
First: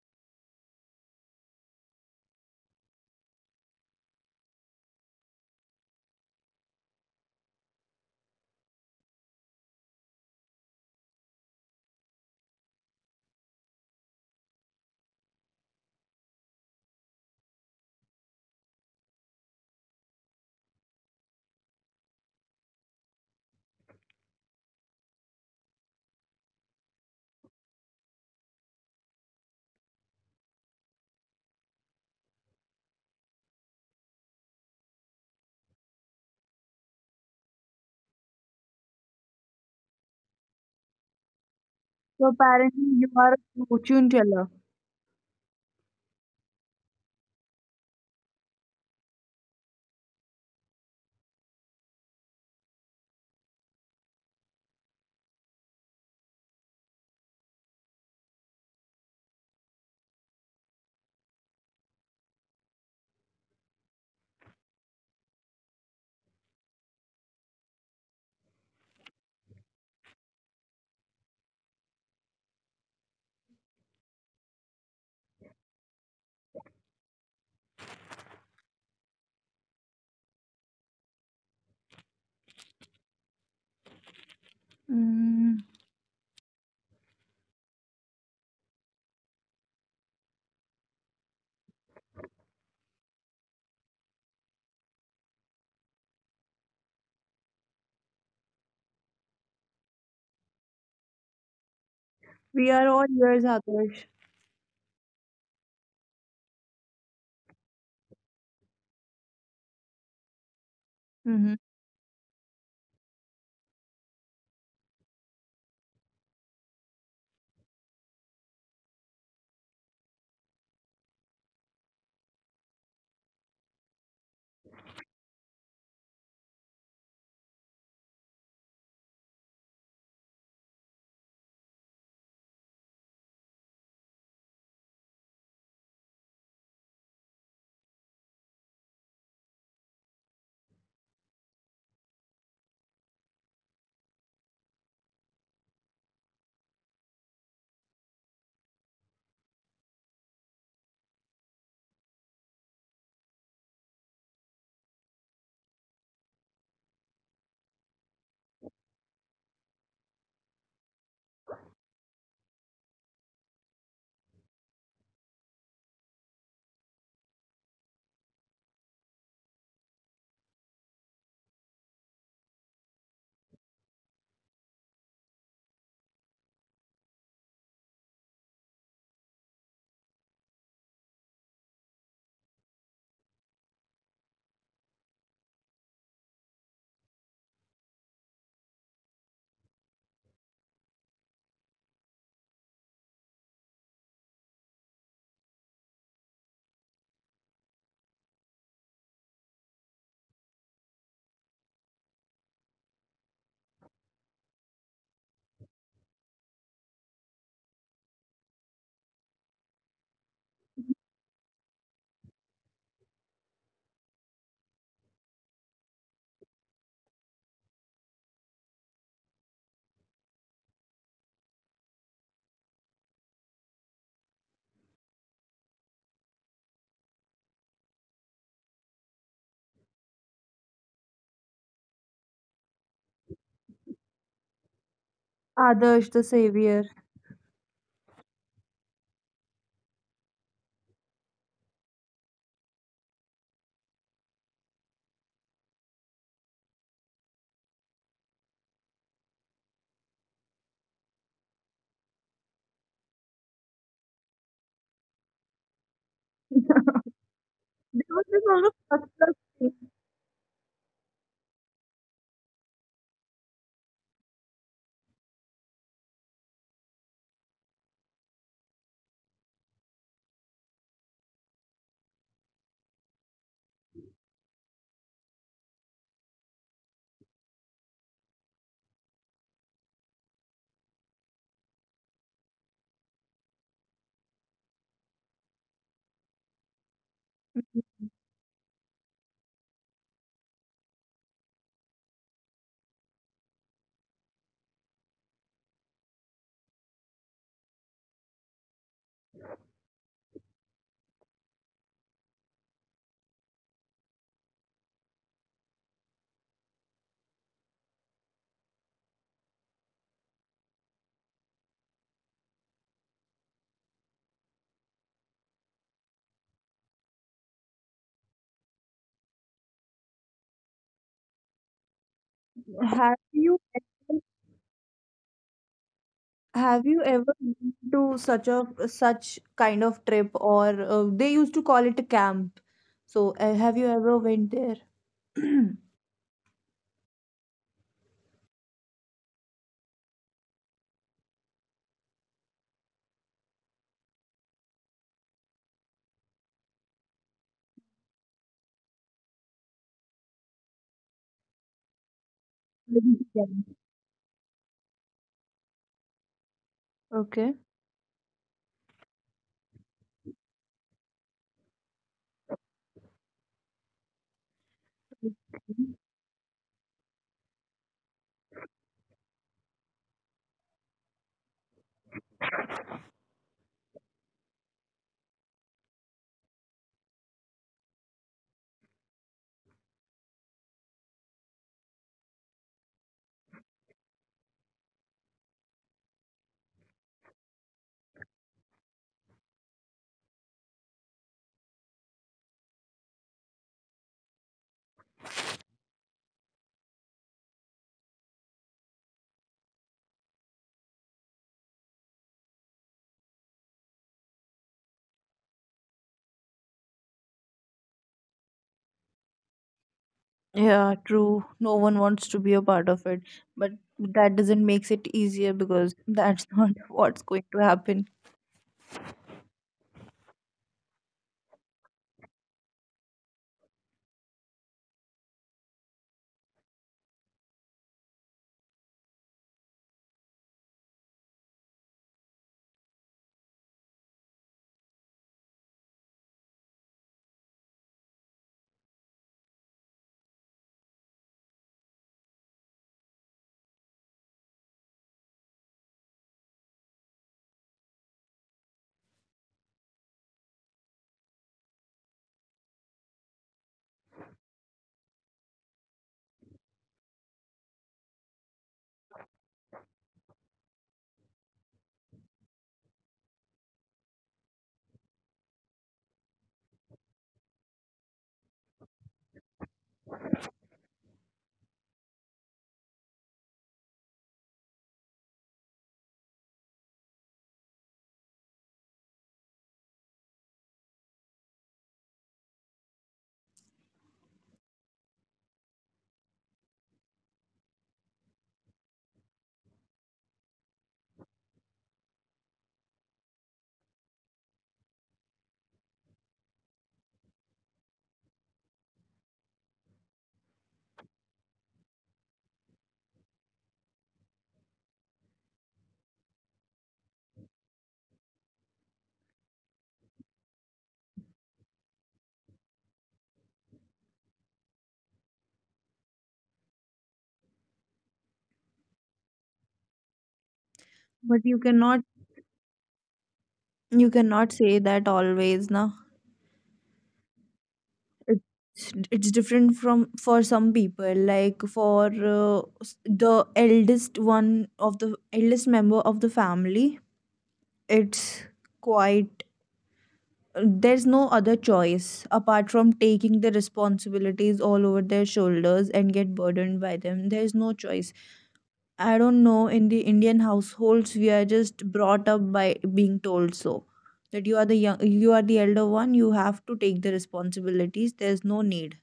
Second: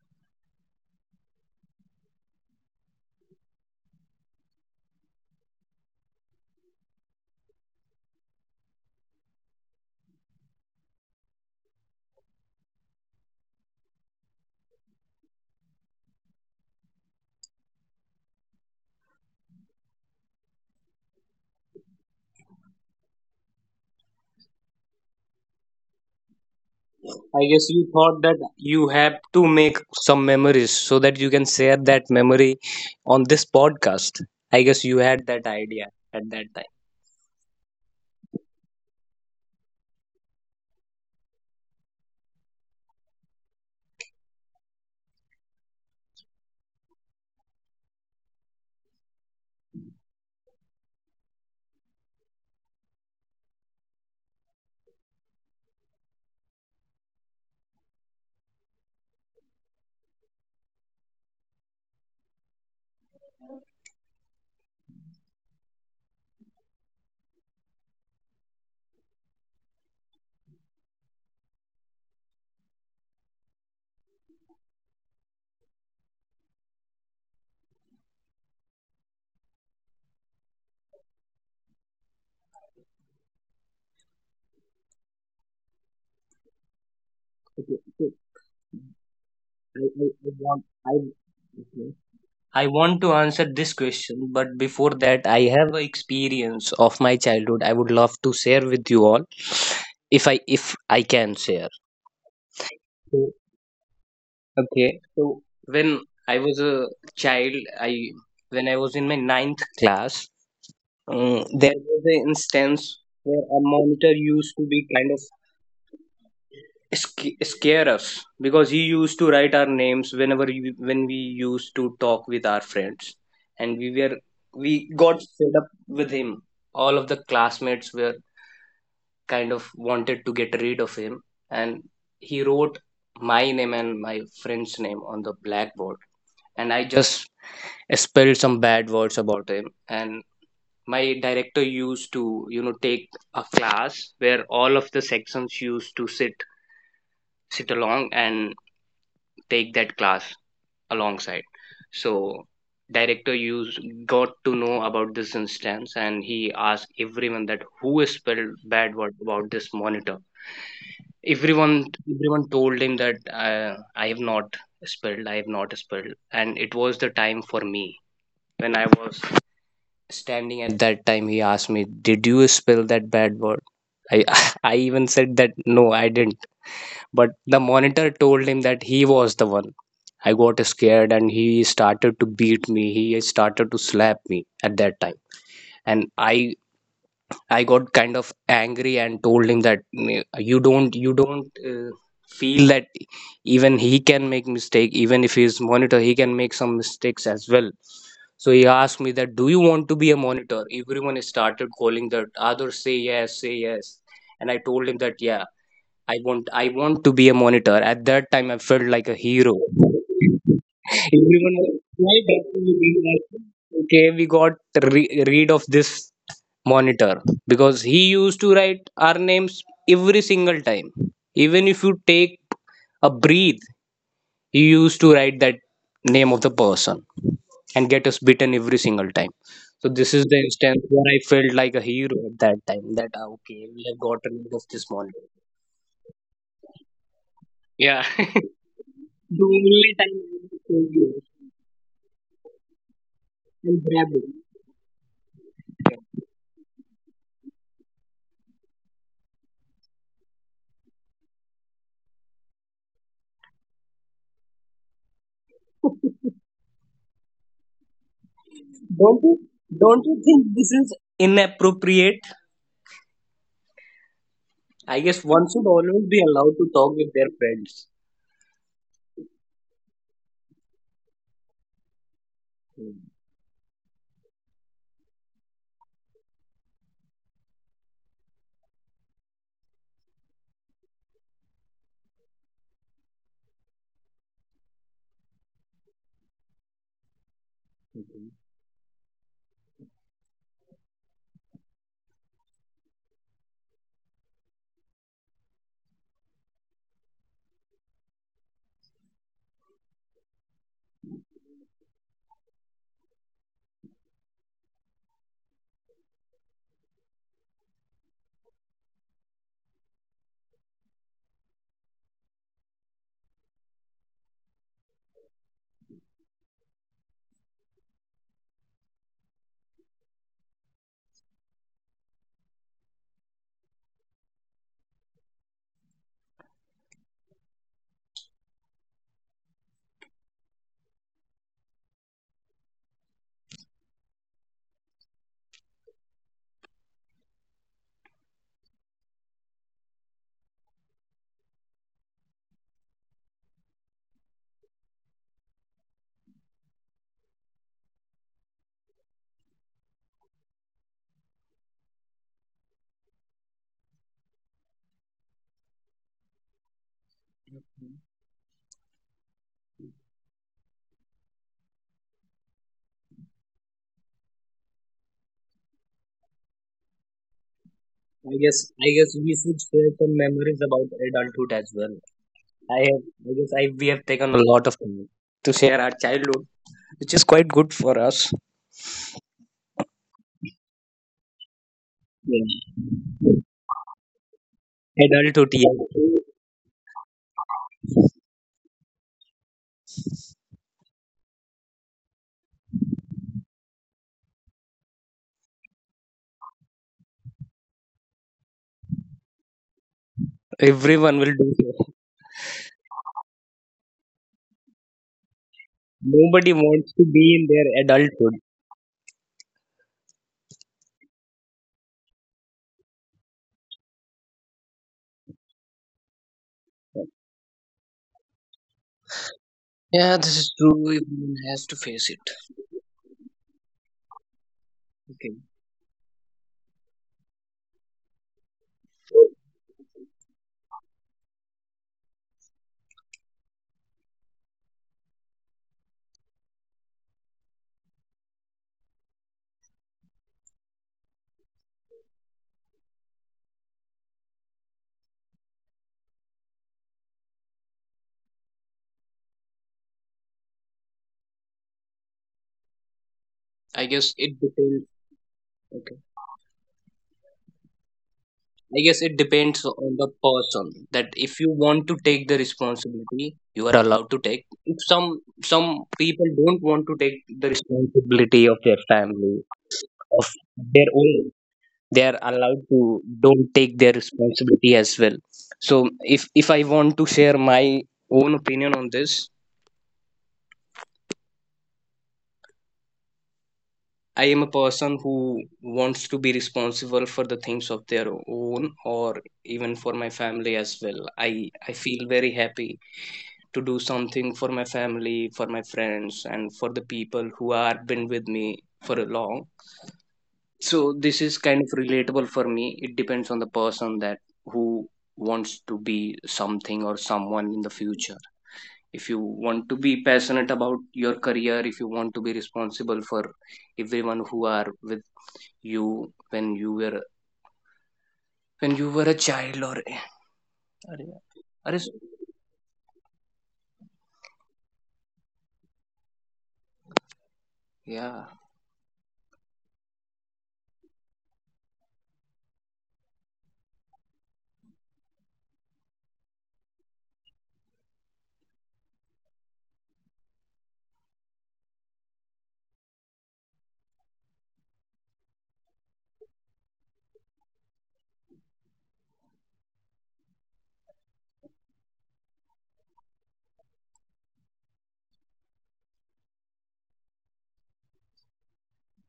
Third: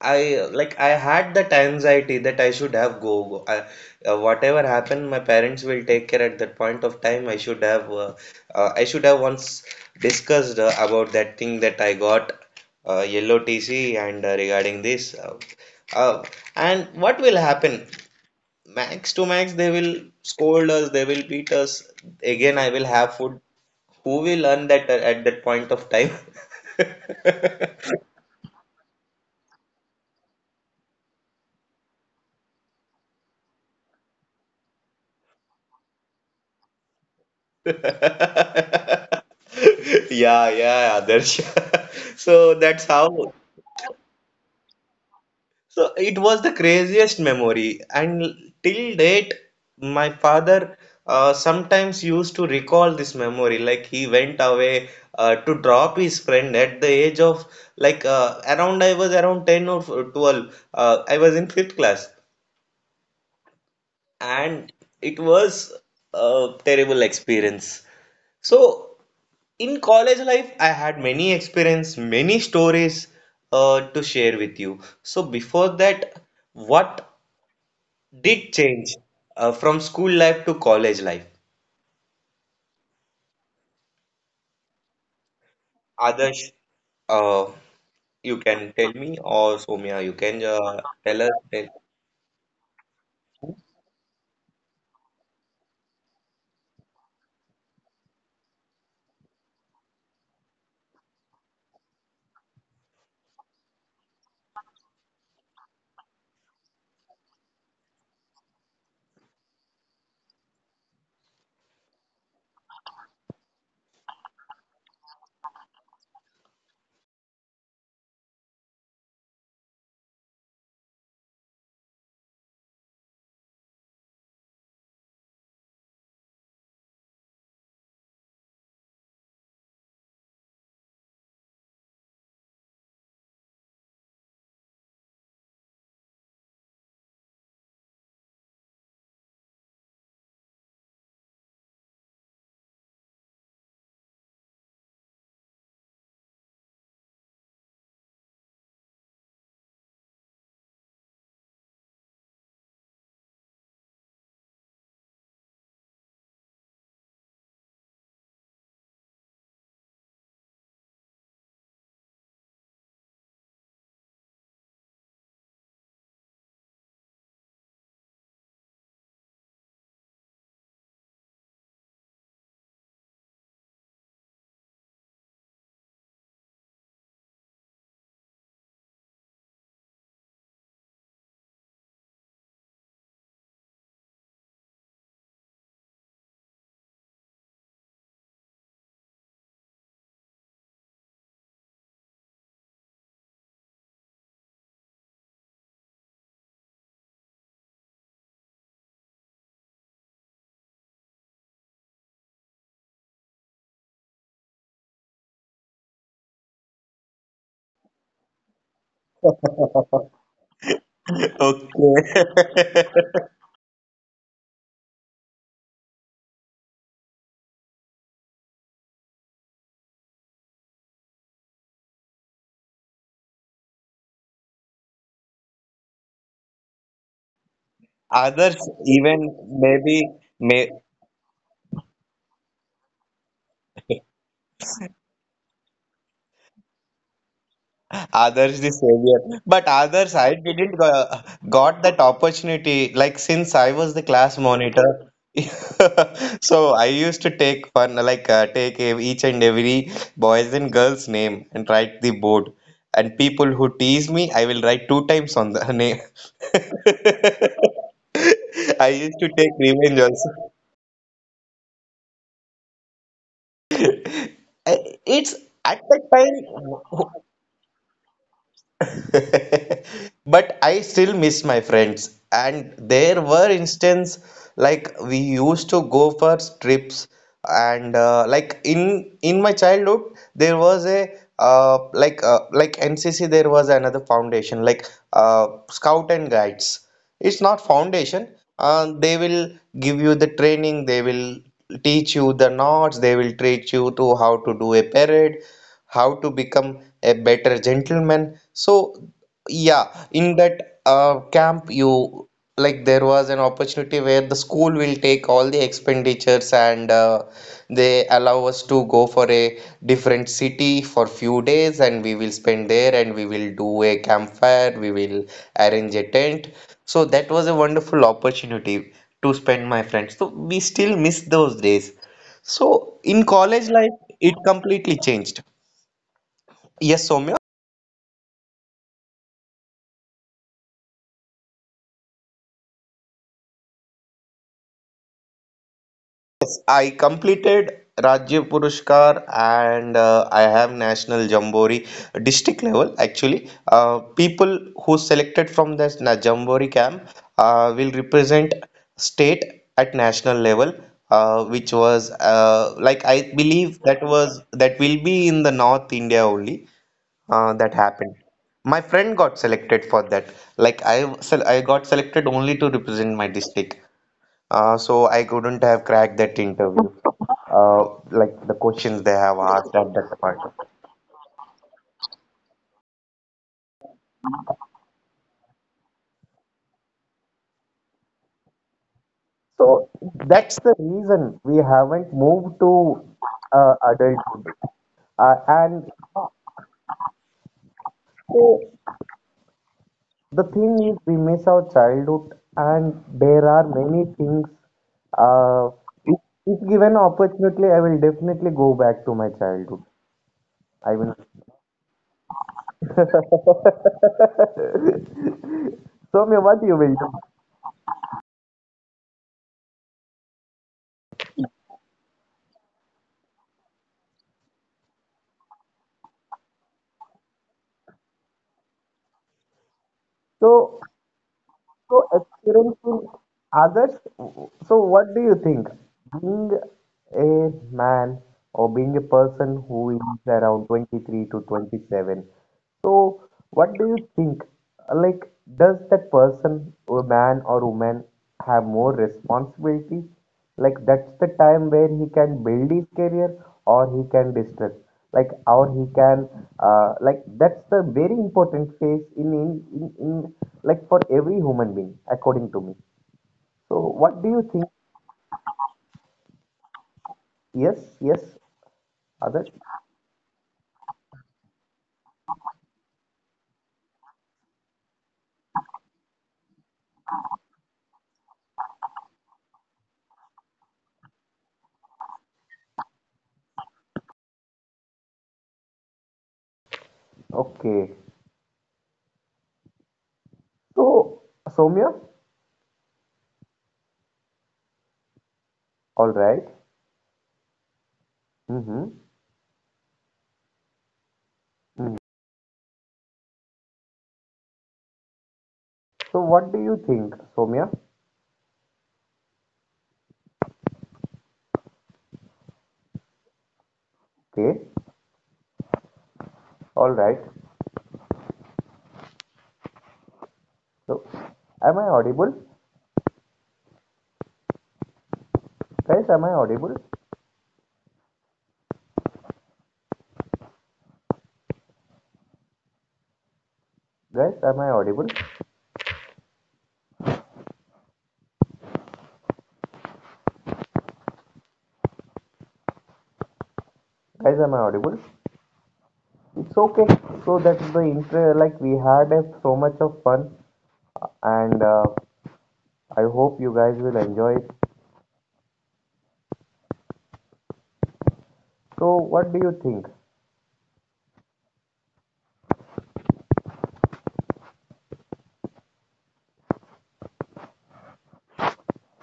[SPEAKER 1] I had that anxiety that I should have go. Whatever happened, my parents will take care at that point of time. I should have once discussed, about that thing that I got, yellow TC, and regarding this. Uh, and what will happen? Max to max, they will scold us. They will beat us. Again, I will have food. Who will earn that, at that point of time?
[SPEAKER 3] I guess you thought that you have to make some memories so that you can share that memory on this podcast. I guess you had that idea at that time.
[SPEAKER 1] Yeah, yeah, Adarsh.
[SPEAKER 2] So
[SPEAKER 1] So that's
[SPEAKER 2] apparently you
[SPEAKER 1] how.
[SPEAKER 2] are a fortune teller.
[SPEAKER 1] So it was the craziest memory, and till date, my father sometimes used to recall this memory. Like, he went away to drop his friend at the age of, around I was around 10 or 12. I was in fifth class, and it was a terrible experience. So. In college life, I had many experience, many stories, to share with you. So before that, what did change, from school life to college life?
[SPEAKER 2] Mm.
[SPEAKER 1] Others, uh,
[SPEAKER 3] Okay, so
[SPEAKER 1] you can tell me, or
[SPEAKER 3] I,
[SPEAKER 1] Somya, you
[SPEAKER 3] I
[SPEAKER 1] can
[SPEAKER 3] want I
[SPEAKER 1] tell us. Tell.
[SPEAKER 3] okay. I want to answer this question, but before that, I have an experience of my childhood. I would love to share with you all, if I can share.
[SPEAKER 2] We are all
[SPEAKER 3] So-
[SPEAKER 2] yours, Adarsh.
[SPEAKER 3] Okay, so when I was a child, I when I was in my ninth class,
[SPEAKER 2] Mm-hmm.
[SPEAKER 3] there was an instance where a monitor used to be kind of scare us because he used to write our names whenever when we used to talk with our friends, and we got fed up with him. All of the classmates were kind of wanted to get rid of him, and he wrote my name and my friend's name on the blackboard, and I just spelled some bad words about him. And my director used to, you know, take a class where all of the sections used to sit along and take that class alongside. So director used got to know about this instance, and he asked everyone that who is spelled bad word about this monitor. everyone Everyone told him that uh, i have not I have not spelled. And it was the time for me when I was standing. At that time he asked me, did you spell that bad word? I I even said that no, I didn't. But the monitor told him that he was the one. I got scared and he started to beat me. He started to slap me at that time. And I got kind of angry and told him that, You don't feel that even he can make mistake. Even if he's monitor he can make some mistakes as well." So he asked me that, do you want to be a monitor? Everyone started calling that, others say yes, say yes. And I told him that, yeah, I want to be a monitor. At that time, I felt like a hero. Everyone was, "Why
[SPEAKER 1] Okay.
[SPEAKER 3] doctor you being like, okay, we got rid of this monitor," because he used to write our names every single time. Even if you take a breathe, he used to write that name of the person and get us beaten
[SPEAKER 1] Others,
[SPEAKER 3] every single
[SPEAKER 1] even
[SPEAKER 3] time. So
[SPEAKER 1] maybe,
[SPEAKER 3] this is the
[SPEAKER 1] may,
[SPEAKER 3] instance where I felt like a hero at that time. That ah, okay, we have gotten rid of this monitor.
[SPEAKER 2] Adarsh the savior.
[SPEAKER 3] Yeah.
[SPEAKER 1] Others the
[SPEAKER 3] The
[SPEAKER 1] savior, but
[SPEAKER 3] only time
[SPEAKER 1] others
[SPEAKER 3] I
[SPEAKER 1] I
[SPEAKER 3] will
[SPEAKER 1] didn't
[SPEAKER 3] tell
[SPEAKER 1] go,
[SPEAKER 3] you
[SPEAKER 1] got that opportunity. Like, since I
[SPEAKER 3] and
[SPEAKER 1] was
[SPEAKER 3] grab
[SPEAKER 1] the
[SPEAKER 3] it.
[SPEAKER 1] class monitor, so I used to take fun, like, take each and every boys and girls name and write the board. And people who tease me, I will write two times on the name.
[SPEAKER 2] There was this sort of
[SPEAKER 1] I
[SPEAKER 2] plus
[SPEAKER 3] Don't
[SPEAKER 1] used
[SPEAKER 2] plus
[SPEAKER 1] to
[SPEAKER 3] you
[SPEAKER 1] take
[SPEAKER 2] thing.
[SPEAKER 3] don't
[SPEAKER 1] revenge
[SPEAKER 3] you think
[SPEAKER 1] also.
[SPEAKER 3] this is inappropriate? I guess
[SPEAKER 1] It's
[SPEAKER 3] one should
[SPEAKER 1] at
[SPEAKER 3] always
[SPEAKER 1] that
[SPEAKER 3] be allowed to talk
[SPEAKER 1] time.
[SPEAKER 3] with their friends.
[SPEAKER 1] But I still miss my friends. And
[SPEAKER 3] Hmm,
[SPEAKER 1] there were instances, like we used to go for trips, and like, in my childhood there was a, like, NCC, there was another foundation, Scout and Guides. It's not foundation.
[SPEAKER 3] okay.
[SPEAKER 1] They will give you the training. They will teach you the knots. They will teach you to how to do a parade, how to become a better gentleman. So, yeah, in that camp, you like there was an opportunity where the school will take all the expenditures, and they allow us to go for a different city for few days, and we will spend there, and we will do a campfire, we will arrange a tent. So that was a wonderful opportunity to spend my friends. So we still miss those days. So
[SPEAKER 2] Have
[SPEAKER 1] in
[SPEAKER 2] you
[SPEAKER 1] college life,
[SPEAKER 2] ever,
[SPEAKER 1] it completely changed.
[SPEAKER 2] have you
[SPEAKER 1] Yes,
[SPEAKER 2] ever
[SPEAKER 1] Soumya.
[SPEAKER 2] been to such a such kind of trip or they used to call it a camp. So have you ever went there?
[SPEAKER 1] Yes, I completed Rajya Purushkar, and I have National Jamboree district level, actually. People who selected from this Jamboree camp, will represent state at national level, which was, like,
[SPEAKER 2] Like,
[SPEAKER 1] I
[SPEAKER 2] yeah.
[SPEAKER 1] believe that will be in the North India only,
[SPEAKER 2] Okay.
[SPEAKER 1] that happened. My friend got selected for that. Like, I got selected only to represent my district. So I couldn't have
[SPEAKER 2] Mhm.
[SPEAKER 1] cracked that interview, uh, like, the
[SPEAKER 3] I
[SPEAKER 1] questions
[SPEAKER 3] guess
[SPEAKER 1] they
[SPEAKER 3] we
[SPEAKER 1] have
[SPEAKER 3] should
[SPEAKER 1] asked
[SPEAKER 3] share
[SPEAKER 1] at
[SPEAKER 3] some
[SPEAKER 1] that point.
[SPEAKER 3] memories about adulthood as well. I have I guess I we have taken a lot of time to share our childhood, which is quite good for us.
[SPEAKER 1] So that's the reason we haven't moved to
[SPEAKER 3] Yeah.
[SPEAKER 1] adulthood. Uh,
[SPEAKER 3] Adulthood,
[SPEAKER 1] and
[SPEAKER 3] yeah.
[SPEAKER 1] so the thing is, we miss our childhood, and there are many things. Uh, if, if given opportunity, I will definitely go back to my childhood. I will.
[SPEAKER 3] Everyone will do so.
[SPEAKER 1] So, me,
[SPEAKER 3] Nobody
[SPEAKER 1] what you
[SPEAKER 3] wants
[SPEAKER 1] will
[SPEAKER 3] to
[SPEAKER 1] do?
[SPEAKER 3] be in their adulthood.
[SPEAKER 2] Yeah, true. No one wants to be a part of it, but that doesn't makes it easier because that's not what's going to happen.
[SPEAKER 3] Yeah, this is true.
[SPEAKER 1] So,
[SPEAKER 3] Everyone has to face it.
[SPEAKER 1] So experiencing others. So, what do
[SPEAKER 3] Okay.
[SPEAKER 1] you think? Being a man or being a person who is around 23 to 27, so, what do you think? Like, does that person, a man or woman, have more responsibility? Like, that's the time where he can build his career or he can destruct. Like, or he can, like, that's the very important phase in, like, for every human being, according to me.
[SPEAKER 3] I
[SPEAKER 1] So,
[SPEAKER 3] guess
[SPEAKER 1] what
[SPEAKER 3] it
[SPEAKER 1] do you think?
[SPEAKER 3] depends. Okay.
[SPEAKER 1] Yes, yes,
[SPEAKER 3] I guess it depends
[SPEAKER 1] Others.
[SPEAKER 3] on the person that if you want to take the responsibility, you are allowed to take. If some people don't want to take the responsibility of their family, of their own, they are allowed to don't take their responsibility as well. So if I want to share my
[SPEAKER 1] Okay.
[SPEAKER 3] own opinion on this,
[SPEAKER 1] So, Somya,
[SPEAKER 3] I am a person who wants
[SPEAKER 1] all
[SPEAKER 3] to be
[SPEAKER 1] right.
[SPEAKER 3] responsible for the things of their own
[SPEAKER 1] Mm-hmm.
[SPEAKER 3] or even for my family as well. I
[SPEAKER 1] Mm-hmm.
[SPEAKER 3] feel very happy to do something for my family, for my friends,
[SPEAKER 1] So,
[SPEAKER 3] and
[SPEAKER 1] what do
[SPEAKER 3] for the
[SPEAKER 1] you think,
[SPEAKER 3] people who
[SPEAKER 1] Somya?
[SPEAKER 3] have been with me for a long. So this is kind of relatable for me. It depends on the person that
[SPEAKER 1] Okay,
[SPEAKER 3] who wants to be something or
[SPEAKER 1] all right.
[SPEAKER 3] someone in the future. If you want to be passionate about
[SPEAKER 1] So,
[SPEAKER 3] your career, if
[SPEAKER 1] am
[SPEAKER 3] you
[SPEAKER 1] I
[SPEAKER 3] want to be
[SPEAKER 1] audible?
[SPEAKER 3] responsible for everyone who are with you
[SPEAKER 1] Guys, am I
[SPEAKER 3] when you
[SPEAKER 1] audible?
[SPEAKER 3] were when you were a child. Or अरे,
[SPEAKER 2] But you cannot, you
[SPEAKER 1] Guys,
[SPEAKER 2] cannot
[SPEAKER 1] am I
[SPEAKER 2] say
[SPEAKER 1] audible?
[SPEAKER 2] that always, na.
[SPEAKER 3] yeah,
[SPEAKER 2] It's different from for some people. Like, for the eldest
[SPEAKER 1] Guys,
[SPEAKER 2] one
[SPEAKER 1] am I audible?
[SPEAKER 2] of the eldest member of the
[SPEAKER 1] It's okay.
[SPEAKER 2] family,
[SPEAKER 1] So that's the intro.
[SPEAKER 2] it's
[SPEAKER 1] Like we had
[SPEAKER 2] quite,
[SPEAKER 1] so much of fun,
[SPEAKER 2] there's no other
[SPEAKER 1] and
[SPEAKER 2] choice apart from
[SPEAKER 1] I
[SPEAKER 2] taking
[SPEAKER 1] hope
[SPEAKER 2] the
[SPEAKER 1] you guys will enjoy it.
[SPEAKER 2] responsibilities all over their shoulders and get burdened by them. There's no choice.
[SPEAKER 1] So,
[SPEAKER 2] I
[SPEAKER 1] what do
[SPEAKER 2] don't
[SPEAKER 1] you
[SPEAKER 2] know,
[SPEAKER 1] think?
[SPEAKER 2] in the indian households we are just brought up by being told so, that you are the young, you are the elder one, you have to take the responsibilities. There's no need.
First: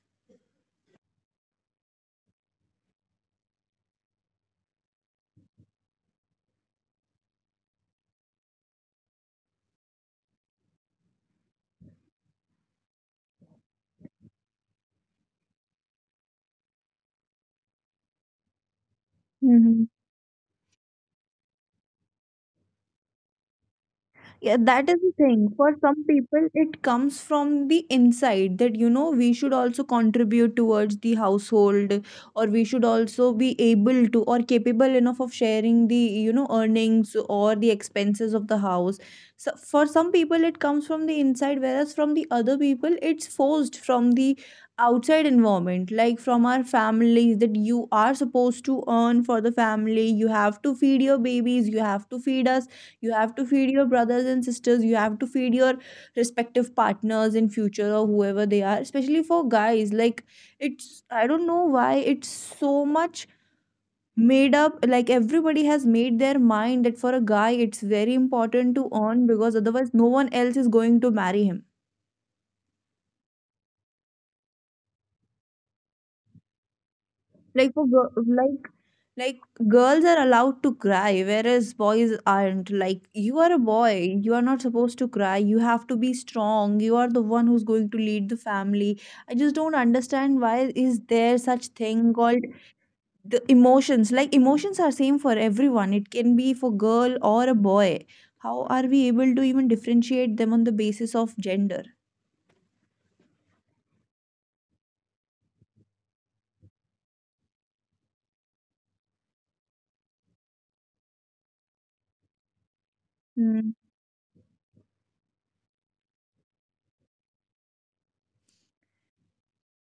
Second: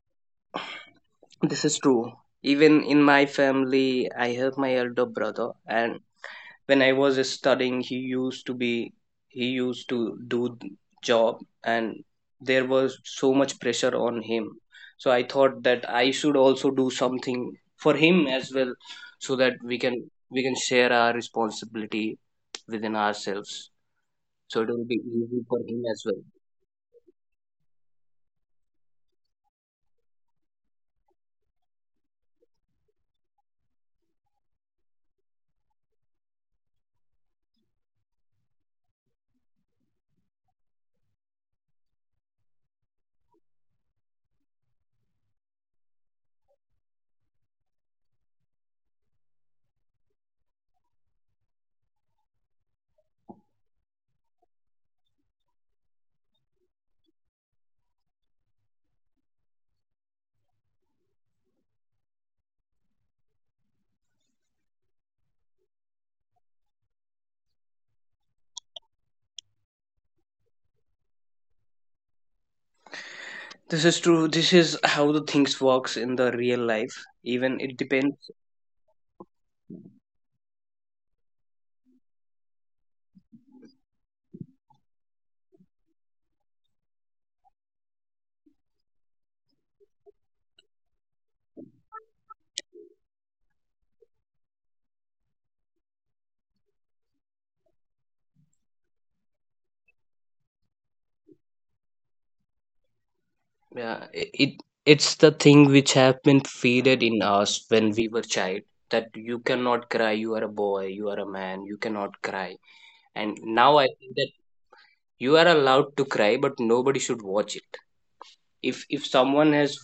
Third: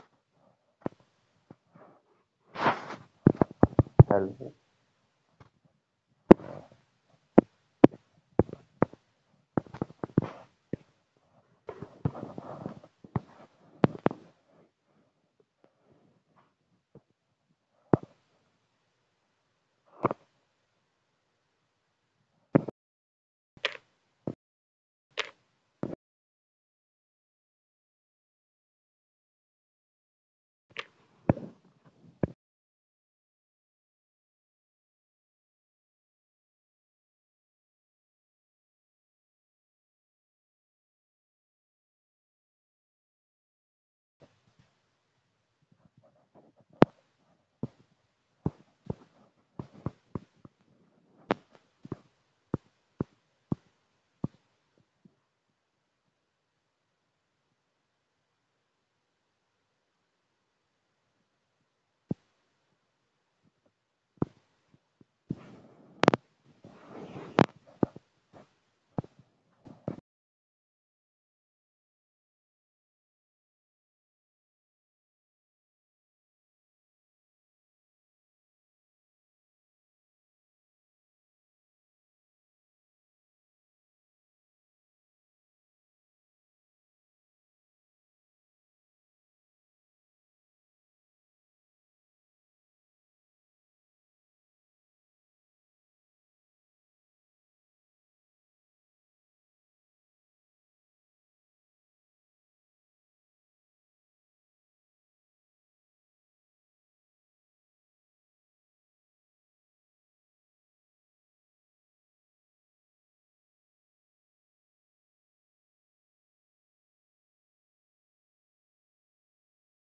[SPEAKER 3] this is true. Even in my family I have
[SPEAKER 1] Hello.
[SPEAKER 3] my elder brother, and when I was studying, he used to do job, and there was so much pressure on him. So I thought that I should also do something for him as well, so that
[SPEAKER 2] Mhm.
[SPEAKER 3] we can share our responsibility within ourselves.
[SPEAKER 2] Yeah,
[SPEAKER 3] So it will
[SPEAKER 2] that is
[SPEAKER 3] be
[SPEAKER 2] the
[SPEAKER 3] easy
[SPEAKER 2] thing.
[SPEAKER 3] for
[SPEAKER 2] For
[SPEAKER 3] him as
[SPEAKER 2] some
[SPEAKER 3] well.
[SPEAKER 2] people, it comes from the inside that, you know, we should also contribute towards the household or we should also be able to or capable enough of sharing the, you know, earnings or the expenses of the house. So for some people, it comes from the inside, whereas from the other people, it's forced from the outside environment, like from our families that you are supposed to earn for the family, you have to feed your babies, you have to feed us, you have to feed your brothers and sisters, you have to feed your respective partners in future or whoever they are. Especially for guys, like, it's, I don't know why it's so much made up, like, everybody has made their mind that for a guy it's very important to earn because otherwise no one else is going to marry him.
[SPEAKER 3] This is true. This is how the things works in the real life. Even
[SPEAKER 2] Like,
[SPEAKER 3] it
[SPEAKER 2] for girl,
[SPEAKER 3] depends.
[SPEAKER 2] like, like girls are allowed to cry whereas boys aren't. Like, you are a boy, you are not supposed to cry, you have to be strong, you are the one who's going to lead the family. I just don't understand why is there such thing called the emotions. Like, emotions are same for everyone. It can be for girl or a boy. How are we able to even differentiate them on the basis of gender?
[SPEAKER 3] It it's the thing which have been feeded in us when we were child, that you cannot cry, you are a boy, you are a man, you cannot cry. And
[SPEAKER 2] Hmm.
[SPEAKER 3] now I think that you are allowed to cry, but nobody should watch it. If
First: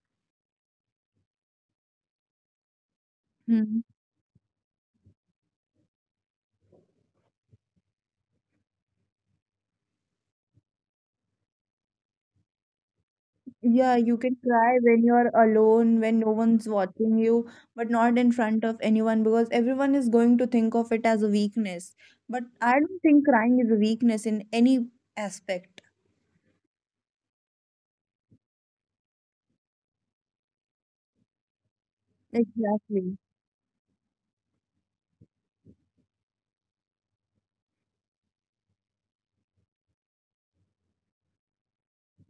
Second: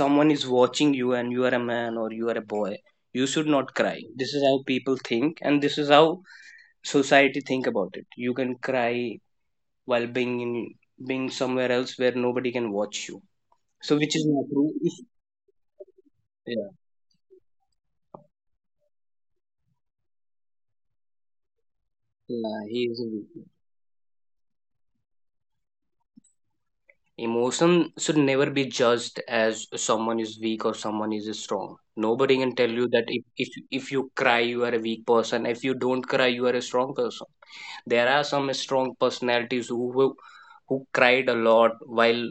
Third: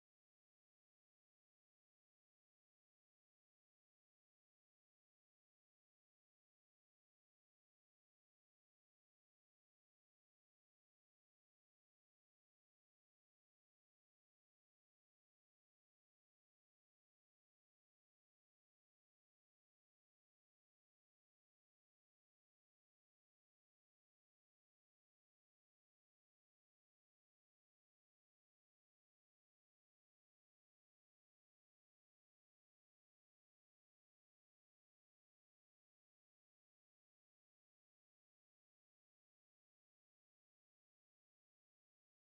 [SPEAKER 3] someone is watching you and you are a man or you are a boy, you should not
[SPEAKER 2] Hmm.
[SPEAKER 3] cry. This is how people think, and this is how society think about it. You can cry while being somewhere else where nobody can watch you.
[SPEAKER 2] Yeah,
[SPEAKER 3] So which
[SPEAKER 2] you
[SPEAKER 3] is
[SPEAKER 2] can
[SPEAKER 3] not true.
[SPEAKER 2] cry when
[SPEAKER 3] If-
[SPEAKER 2] you're alone, when no
[SPEAKER 3] Yeah.
[SPEAKER 2] one's watching you, but not in front of anyone because everyone is going to think of it as a weakness. But
[SPEAKER 3] Yeah,
[SPEAKER 2] I
[SPEAKER 3] he
[SPEAKER 2] don't
[SPEAKER 3] is a
[SPEAKER 2] think
[SPEAKER 3] weak man.
[SPEAKER 2] crying is a weakness in any aspect.
[SPEAKER 3] Emotion should never be judged as someone is weak or someone is strong. Nobody can tell you that
[SPEAKER 2] Exactly.
[SPEAKER 3] if, if you cry you are a weak person. If you don't cry you are a strong person. There are some strong personalities who cried a lot while